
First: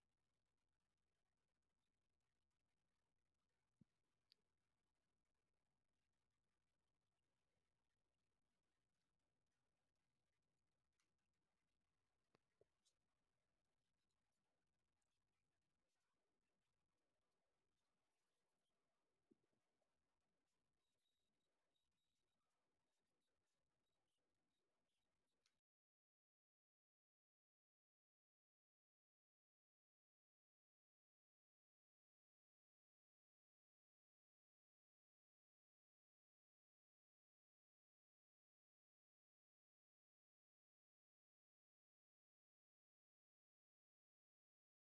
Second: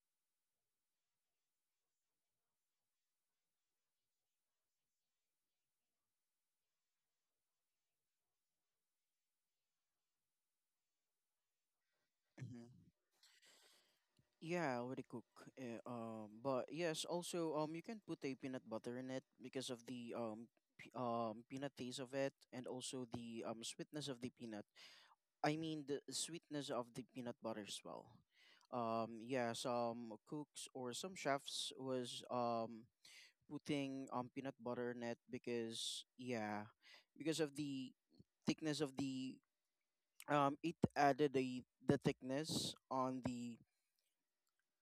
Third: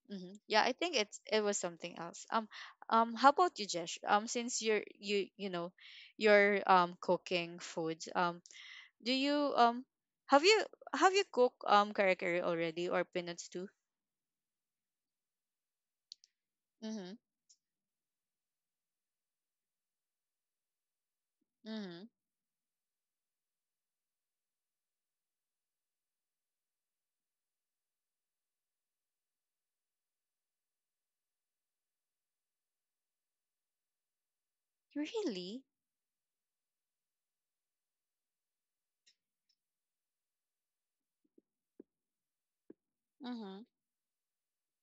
S1: Hmm. Yeah, I think it's, it was something else. How about you, Jesh? Since you're, you know, you're cooking food. Do you have you, have you cooked kare kare
S2: Mhm.
S1: already or peanuts too?
S2: Yeah, already cook. But yes,
S1: Mm-hmm.
S2: also you can put a peanut butter in it because of the peanut taste
S1: Mm-hmm.
S2: of it, and also the sweetness of the peanut. I mean the sweetness of the peanut butter as well. Yeah, some cooks or some chefs was putting peanut butter in it
S1: Really?
S2: because yeah, because of the thickness of the it added the thickness on the
S1: Mm-hmm.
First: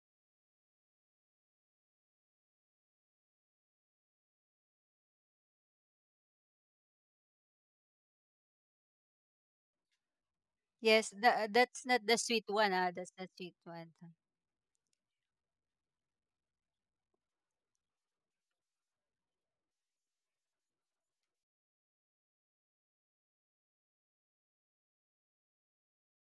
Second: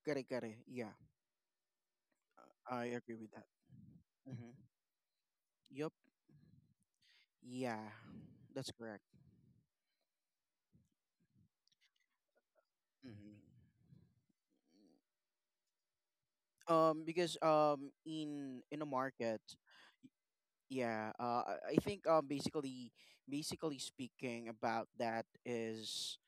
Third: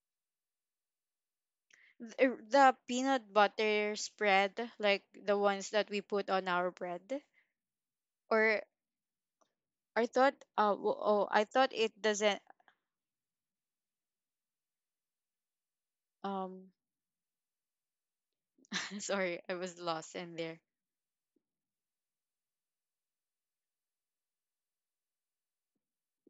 S2: kare kare. Yeah.
S1: The
S2: I agree with
S1: peanut
S2: that.
S1: butter
S2: Hmm.
S1: spread, like the ones that
S2: Yep.
S1: we put on our bread,
S2: Yeah,
S1: or
S2: that's correct.
S1: I thought
S3: Yes, the,
S1: oh, I thought
S3: that's
S1: it
S3: not the
S1: doesn't
S3: sweet one, ah. That's the
S2: Hmm.
S3: sweet one.
S1: um
S2: Because in a
S1: sorry,
S2: market,
S1: I was lost in there.
S2: y- yeah, uh, I I think um, basically, basically speaking about that is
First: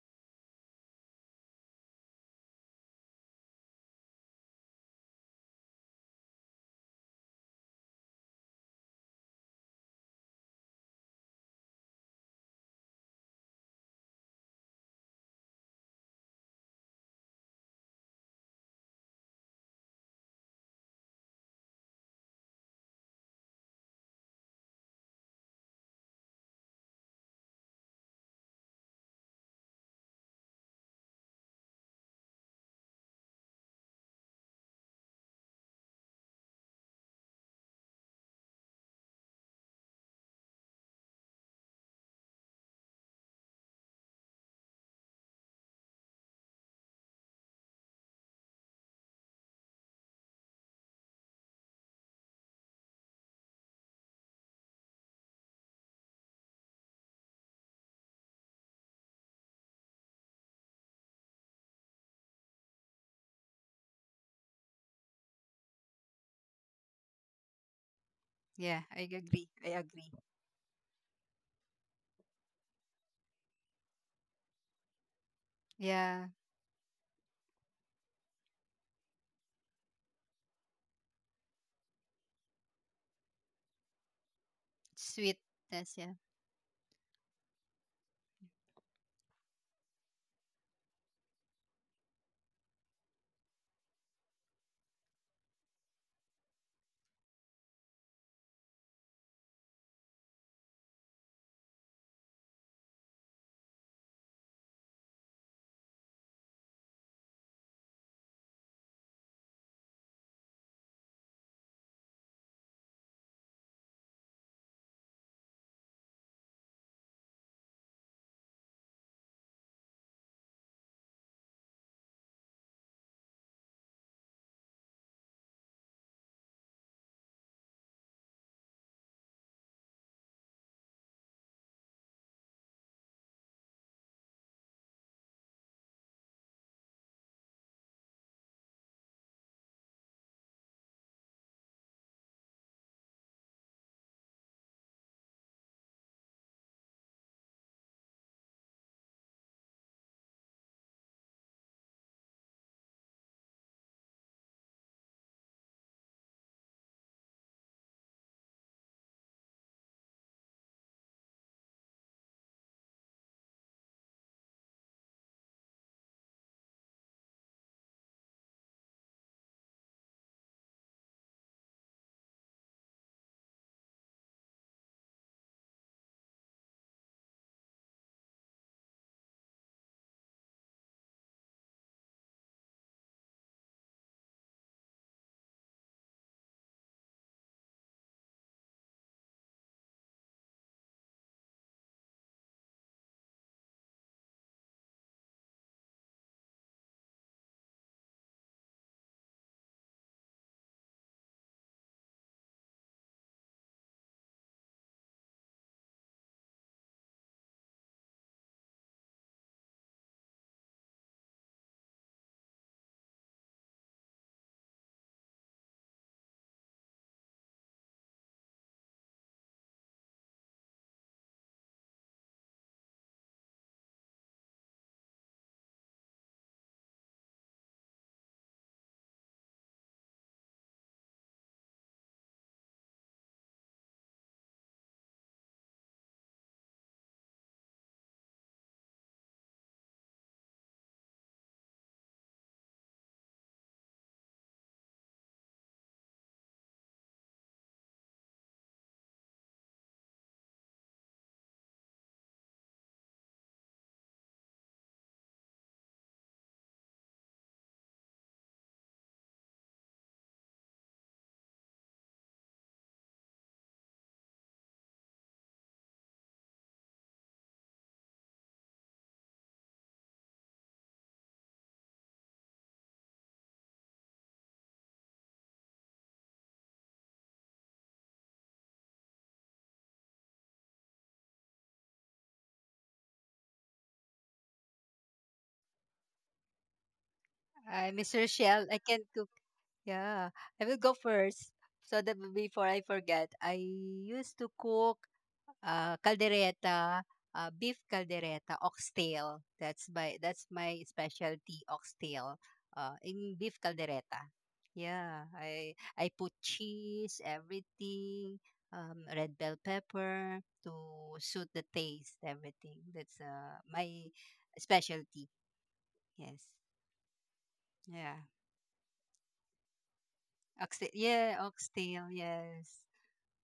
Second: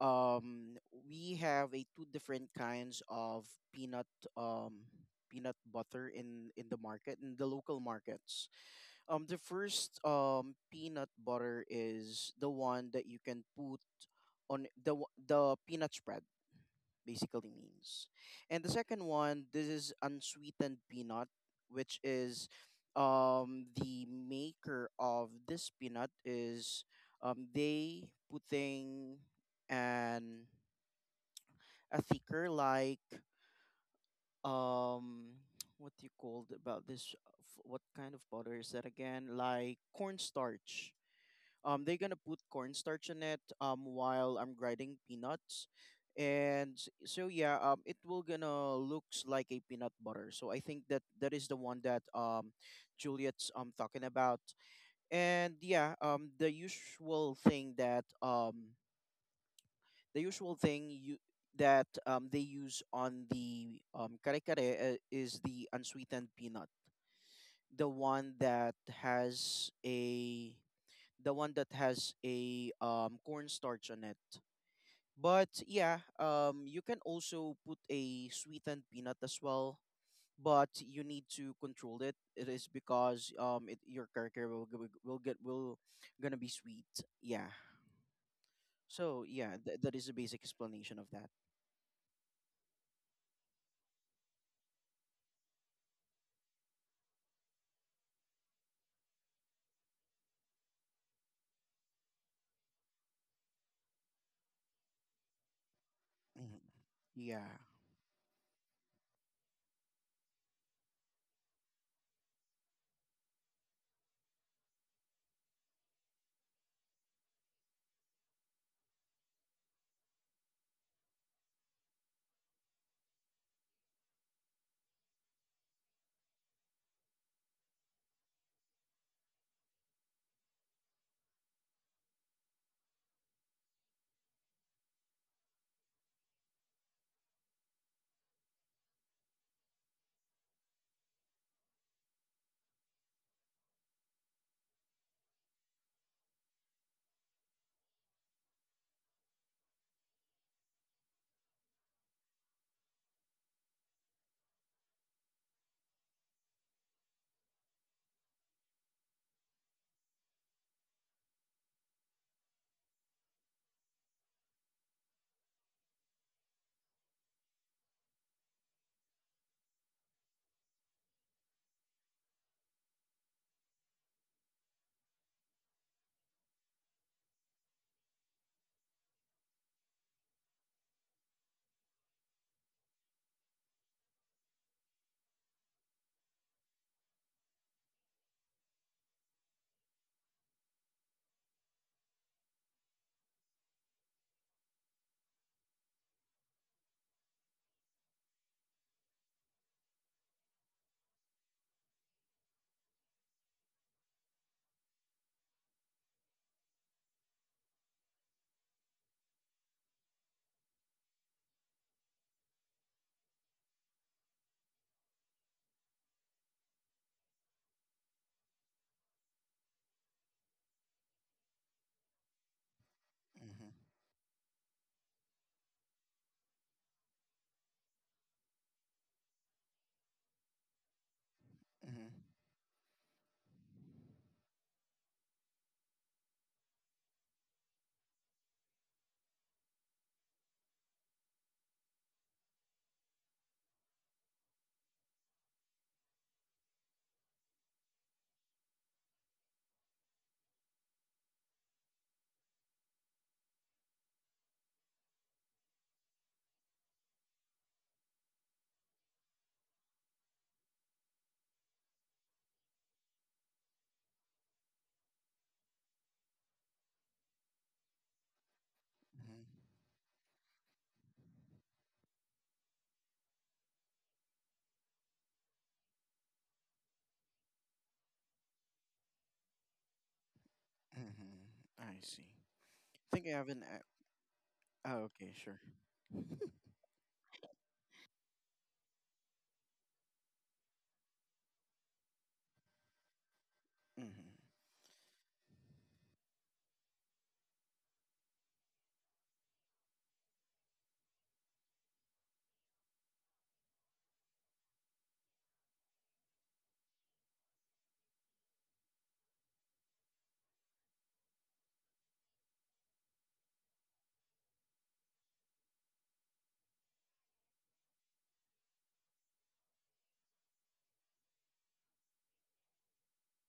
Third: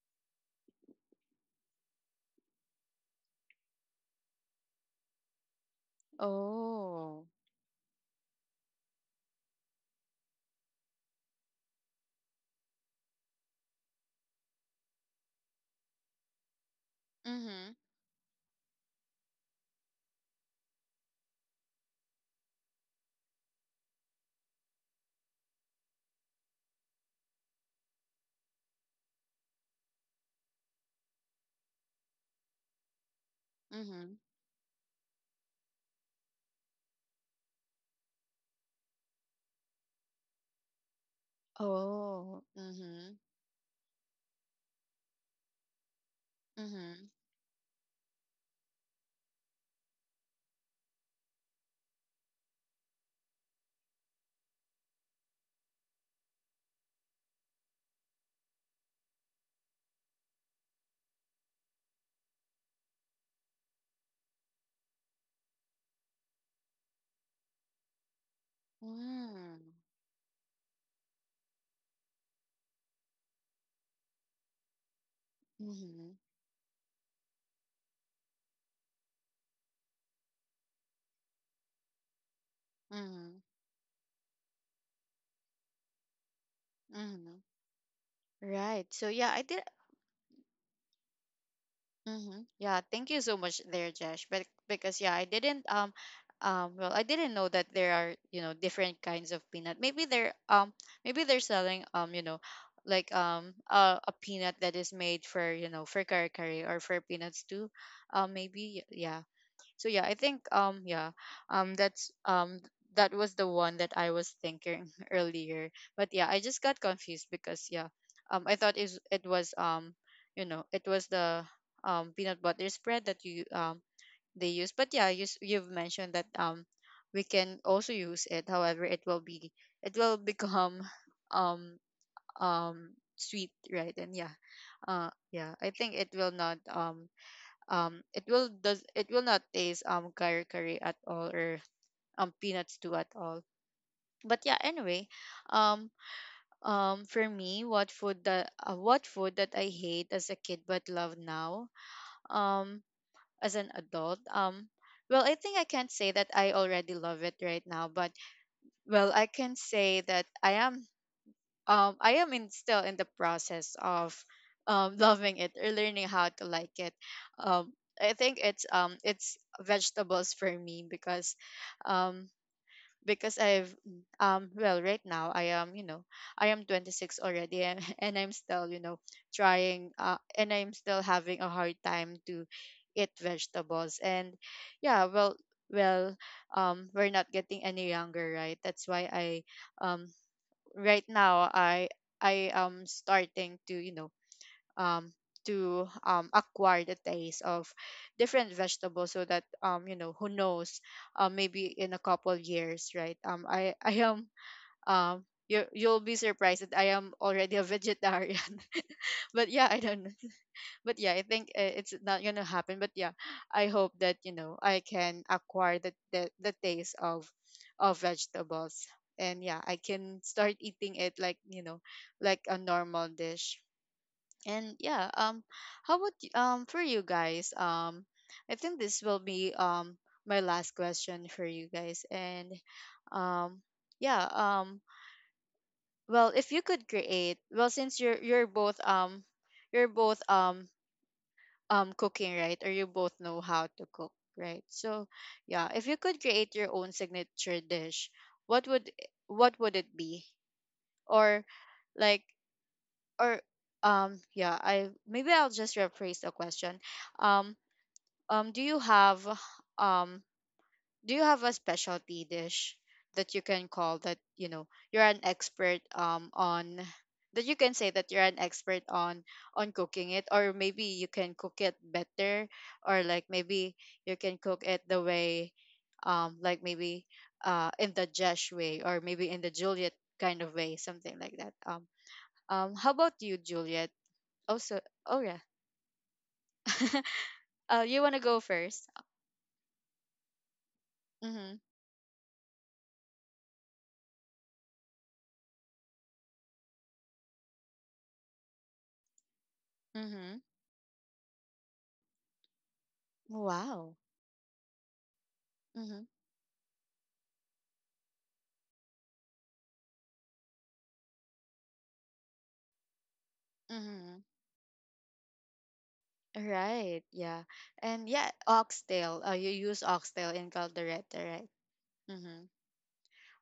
S2: um, we have a two different kinds of peanut um peanut butter in the market
S1: Oh.
S2: in the local markets. The first peanut butter is the one that you can put on the the peanut spread basically
S1: Mhm,
S2: means, and the second one this is unsweetened peanut, which is the maker of this peanut is they putting an a thicker like
S1: mhm.
S2: um what do you call it about this what kind of butter is that again like cornstarch. They're gonna put
S1: Oh.
S2: cornstarch in
S1: Mhm,
S2: it while I'm grinding peanuts, and s-
S1: mhm.
S2: so yeah, it will gonna looks like a peanut butter. So I think that that is the one that Juliet's talking about, and yeah, the usual thing you that they use on the kare kare is the unsweetened peanut the one that
S3: Yeah, I agree.
S2: has
S3: I
S1: Mm.
S3: agree.
S2: a the one that has a cornstarch on it. But yeah,
S1: Mhm,
S3: Yeah.
S2: you can also put a sweetened peanut as well. But you need to control it. It is because
S1: mhm,
S2: your character will g- will get will
S3: Sweetness, yeah.
S2: gonna be sweet.
S1: mhm.
S2: Yeah.
S1: Right. So
S2: So
S1: yeah, I
S2: yeah,
S1: did.
S2: that is the basic explanation of that.
S1: Mhm. Yeah, thank you so much there, Josh. But because yeah, I didn't well, I didn't know that there are, you know, different kinds of peanut. Maybe they're selling, you know, like a peanut that is made for, you know, for curry
S2: Mhm.
S1: curry or for peanuts
S2: Yeah.
S1: too. Um, maybe yeah. So yeah, I think yeah, um that's um that was the one that I was thinking earlier. But yeah, I just got confused because yeah, I thought is, it was you know, it was the peanut butter spread that you they use. But yeah, you, you've mentioned that we can also use it, however it will be, it will become um sweet, right? And yeah, yeah, I think it will not it will does, it will not taste curry curry at all or peanuts too at all. But yeah, anyway, um for me, what food that, what food that I hate as a kid but love now, um as an adult, well, I think I can't say that I already love it right now, but well, I can say that I am, I am in still in the process of loving it or learning how to like it. Um, I think it's vegetables for me, um because I've well, right now I am, you know, I am 26 already, and and I'm still, you know, trying, and I'm still having a hard time to eat vegetables. And yeah, well we're not getting any younger, right? That's why I um right now I am starting to, you know, um to acquire the taste of different vegetables, so that, um, you know, who knows, maybe in a couple years, right, I am you, you'll be surprised that I am already a vegetarian. But yeah, I don't, but yeah, I think, it's not gonna happen, but yeah, I hope that, you know, I can acquire the taste of vegetables, and yeah, I can start eating it, like, you know, like a normal dish.
S2: Mm-hmm.
S1: And yeah, um, how about um, for you guys, um, I think this will be my last question for you guys.
S2: Mm-hmm.
S1: And um yeah, well, if you could create, well, since you're, you're both cooking, right, or you both know how to cook, right, so yeah, if you could create your own signature dish, what would what would it be, or, like, or, um, yeah, I maybe I'll just rephrase the question. Um, um, um do you have a specialty dish that you can call, that you know, you're an expert on, that you can say that you're an expert on
S2: Mm-hmm.
S1: on cooking it, or maybe you can cook it better, or like, maybe you can cook it the way, like, maybe in the Jesh way, or maybe in the Juliet kind of way, something like
S2: Mm-hmm.
S1: that.
S2: I see.
S1: How about
S2: I think I
S1: you,
S2: have an.
S1: Juliet, also?
S2: Oh,
S1: Oh,
S2: okay,
S1: yeah.
S2: sure.
S1: You want
S3: Miss
S1: to go
S3: Rochelle, I
S1: first?
S3: can cook. Yeah, I will go first
S1: Mhm.
S3: so that before I forget, I used
S2: Mm-hmm.
S3: to cook caldereta, beef caldereta, oxtail. That's my
S1: Mhm.
S3: that's my specialty, oxtail. In beef
S1: Wow.
S3: caldereta. Yeah, I
S1: Mhm.
S3: I put cheese, everything, red bell pepper to suit the taste, everything. That's my
S1: Mhm.
S3: specialty. Yes.
S1: Right. Yeah. And
S3: Yeah.
S1: yeah, oxtail. You use oxtail in
S3: Oxtail.
S1: caldereta,
S3: Yeah,
S1: right?
S3: oxtail.
S1: Mm-hmm.
S3: Yes.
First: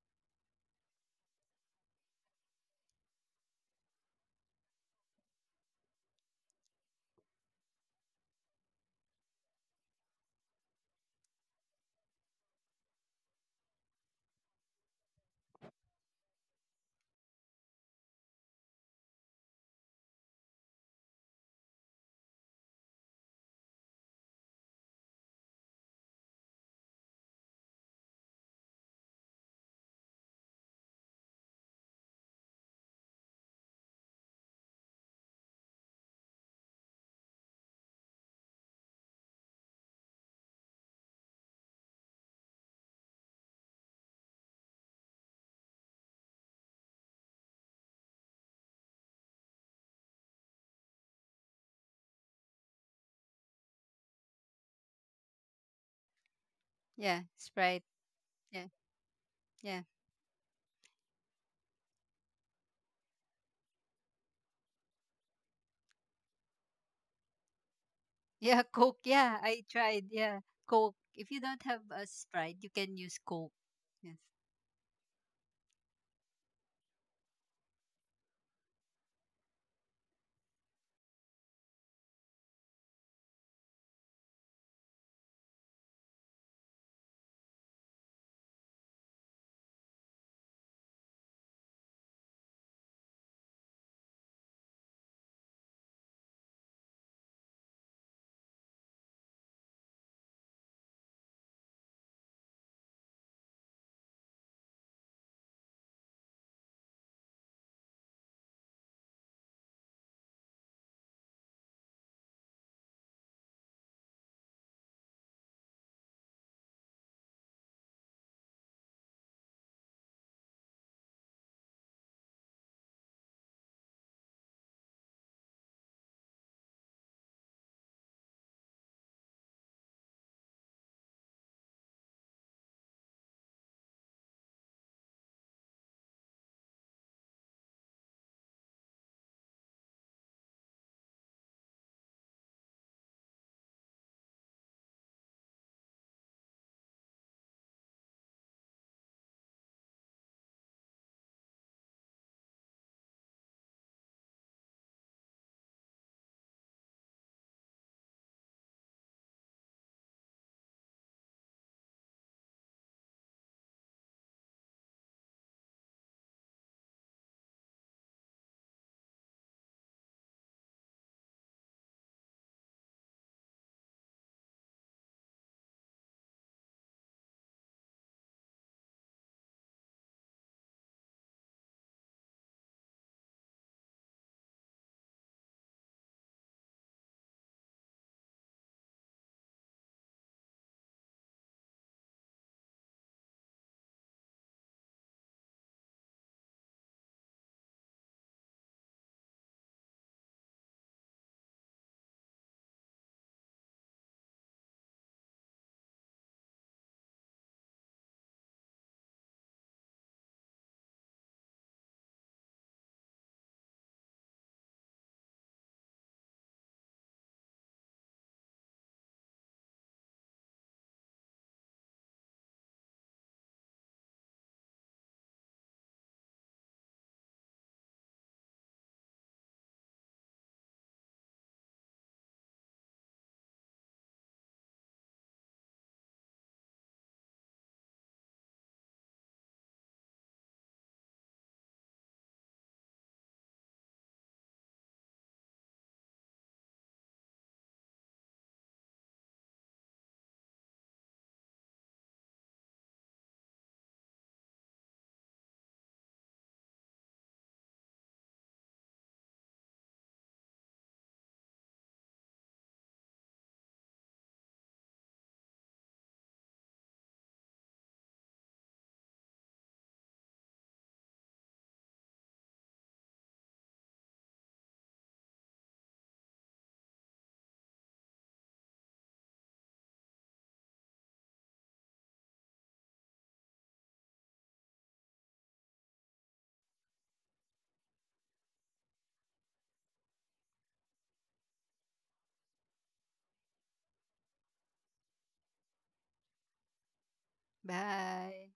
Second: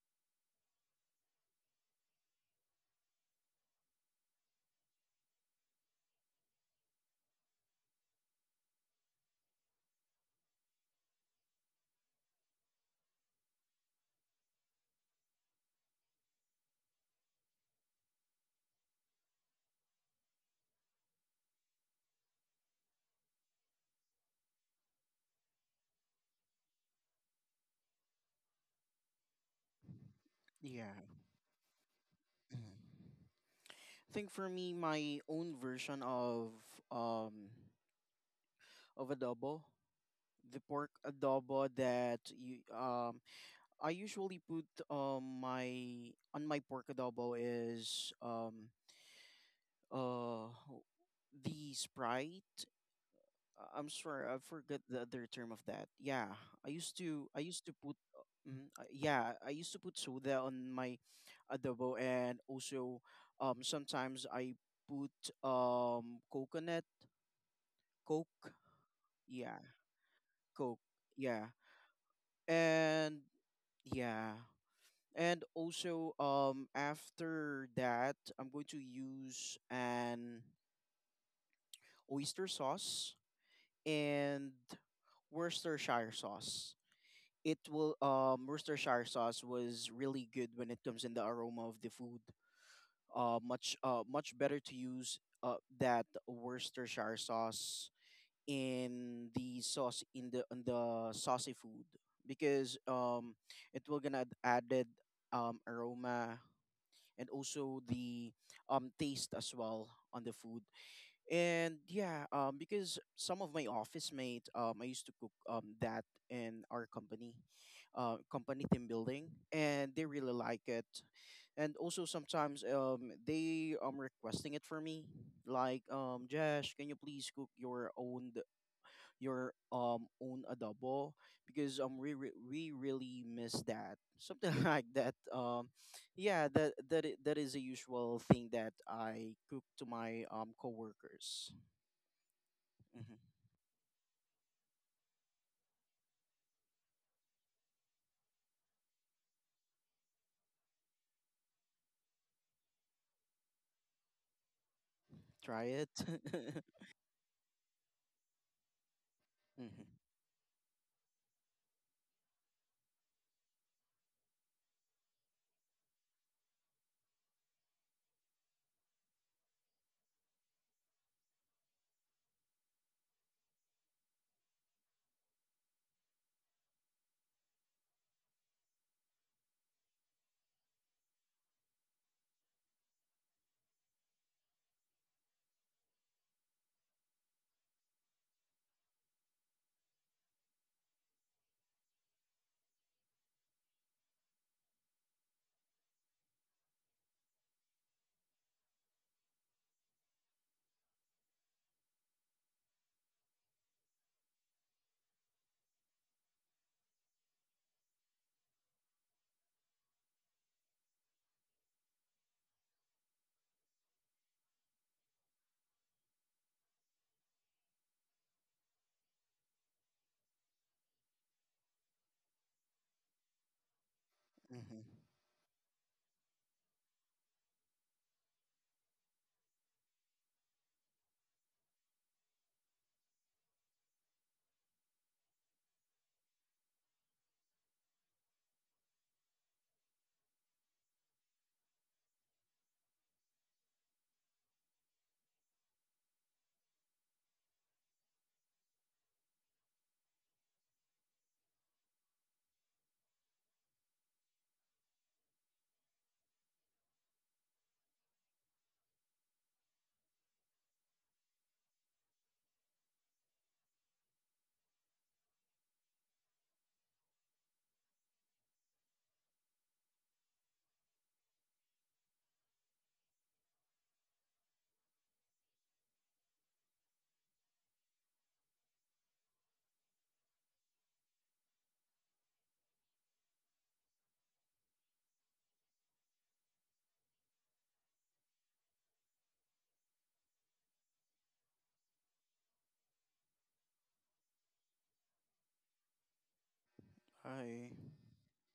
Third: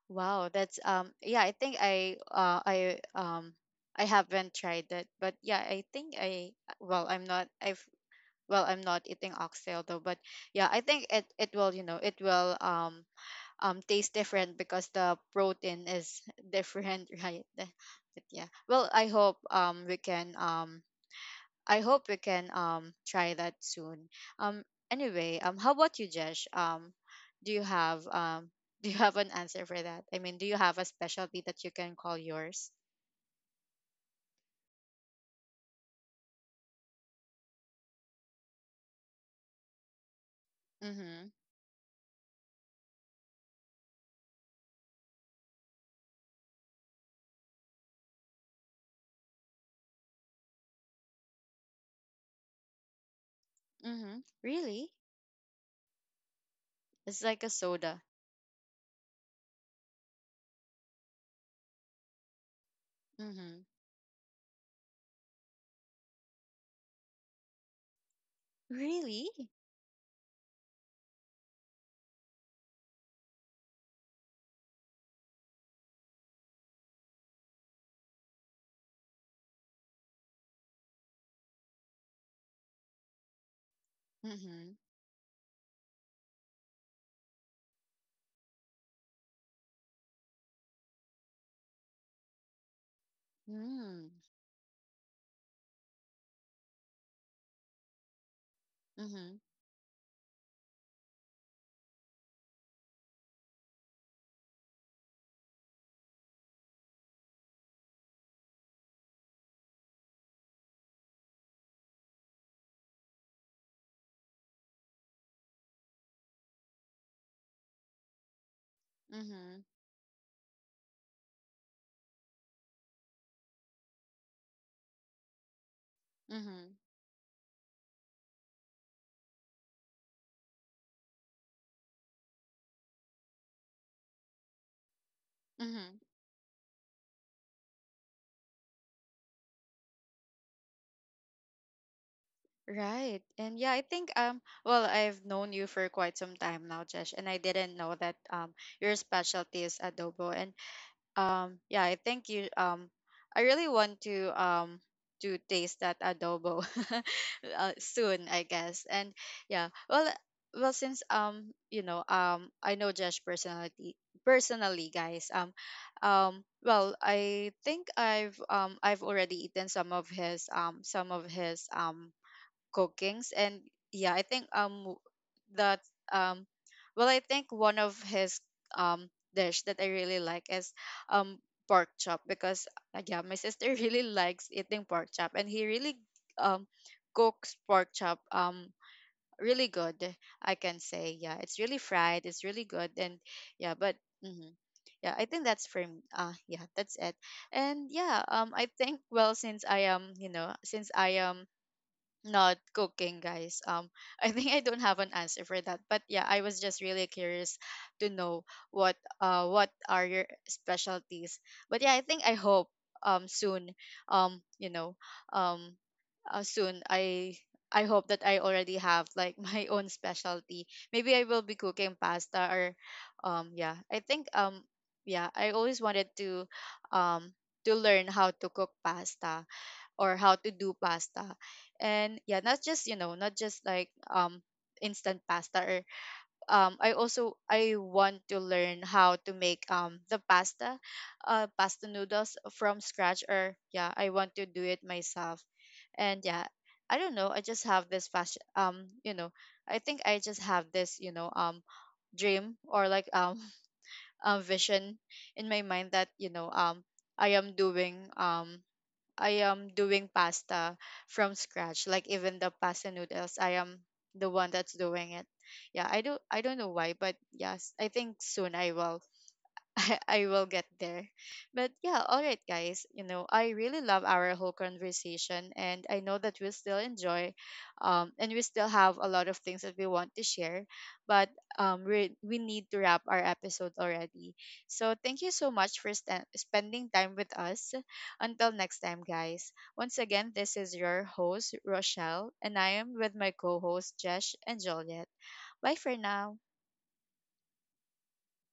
S1: Wow. That's. Yeah, I think I haven't tried that, but yeah, I think I, well I'm not I've well, I'm not eating oxtail though. But yeah, I think it will, it will taste different because the protein is different, right? But yeah. Well, I hope we can, I hope we can try that soon. Um anyway, how about you, Jesh? Do you have do you have an answer for that? I mean, do you have a
S2: Yeah.
S1: specialty that you can call yours?
S2: Mm-hmm. I think for me, my own version um of adobo, the pork
S1: Mhm.
S2: adobo that you I usually put my on my pork adobo is uh the Sprite. I'm
S1: Mhm.
S2: sorry, I forgot
S1: Really?
S2: the other term of that. Yeah,
S1: It's
S3: Yeah,
S2: I
S1: like a
S2: used to
S3: Sprite.
S2: put
S1: soda.
S3: Yeah,
S2: yeah I used to
S3: yeah.
S2: put soda on my adobo and also
S1: Mhm.
S2: sometimes I put coconut Coke.
S3: Yeah, Coke.
S1: Really?
S3: Yeah,
S2: Yeah,
S3: I tried. Yeah,
S2: Coke.
S3: Coke. If you
S2: Yeah.
S3: don't have a Sprite, you can use
S2: And
S3: Coke. Yes.
S2: yeah. And also after that I'm going to use an oyster sauce and
S1: Mhm.
S2: Worcestershire sauce. It will Worcestershire sauce was really good when it comes in the aroma of the food.
S1: Mm.
S2: Much better to use that Worcestershire
S1: Mhm.
S2: sauce in the on the saucy food because it will gonna added aroma and also the taste as well on the food and yeah because some of my office mate I used to cook that in our company company team building
S1: Mhm.
S2: and they really like it and also sometimes they requesting it for me like
S1: Mhm.
S2: Josh can you please cook your own adobo because we really miss that something like that
S1: Mhm.
S2: yeah that is a usual thing that I cook to my coworkers. Hmm.
S1: Right. And yeah, I think, well, I've known you for quite some time now, Jesh, and I didn't know that your specialty is adobo. And yeah, I think you, I really want to
S2: Try
S1: taste that
S2: it.
S1: adobo soon, I guess. And yeah,
S2: Hmm.
S1: well since, you know, I know Josh personality, personally, guys. Well, I think I've already eaten some of his, some of his cookings. And yeah, I think that, um well, I think one of his um dish that I really like is um pork chop because yeah, my sister really likes eating pork chop, and he really um cooks pork chop really good, I can say. Yeah, it's really fried, it's really good. And yeah, but mhm. Yeah, I think that's for me. Yeah, that's it. And yeah, I think, well, since I am not cooking, guys. I think I don't have an answer for that, but yeah, I was just really curious to know what, what are your specialties. But yeah, I think I hope soon, um you know um soon I hope that I already have, like, my own specialty. Maybe I will be cooking pasta, or um yeah i think um
S2: Hmm.
S1: yeah, I always wanted um to learn how to cook pasta or how to do pasta. And yeah, not just, you know, not just like instant pasta or I also, I want to learn how to make the pasta, pasta noodles from scratch. Or yeah, I want to do it myself. And yeah, I don't know, I just have this fashion, you know, I think I just have this, you know, dream, or like, vision in my mind that, you know, i am doing um I am doing pasta from scratch. Like even the pasta noodles, I am the one that's doing it. Yeah, I don't know why, but yes, I think soon I will, I will get there. But yeah, all right, guys. You know, I really love our whole conversation, and I know that we'll still enjoy, and we still have a lot of things that we want to share. But we, need to wrap our episode already. So thank you so much for spending time with us. Until next time, guys. Once again, this is your host Rochelle, and I am with my co-host Jesh and Joliet. Bye for now.
S2: Hi.
S3: Bye.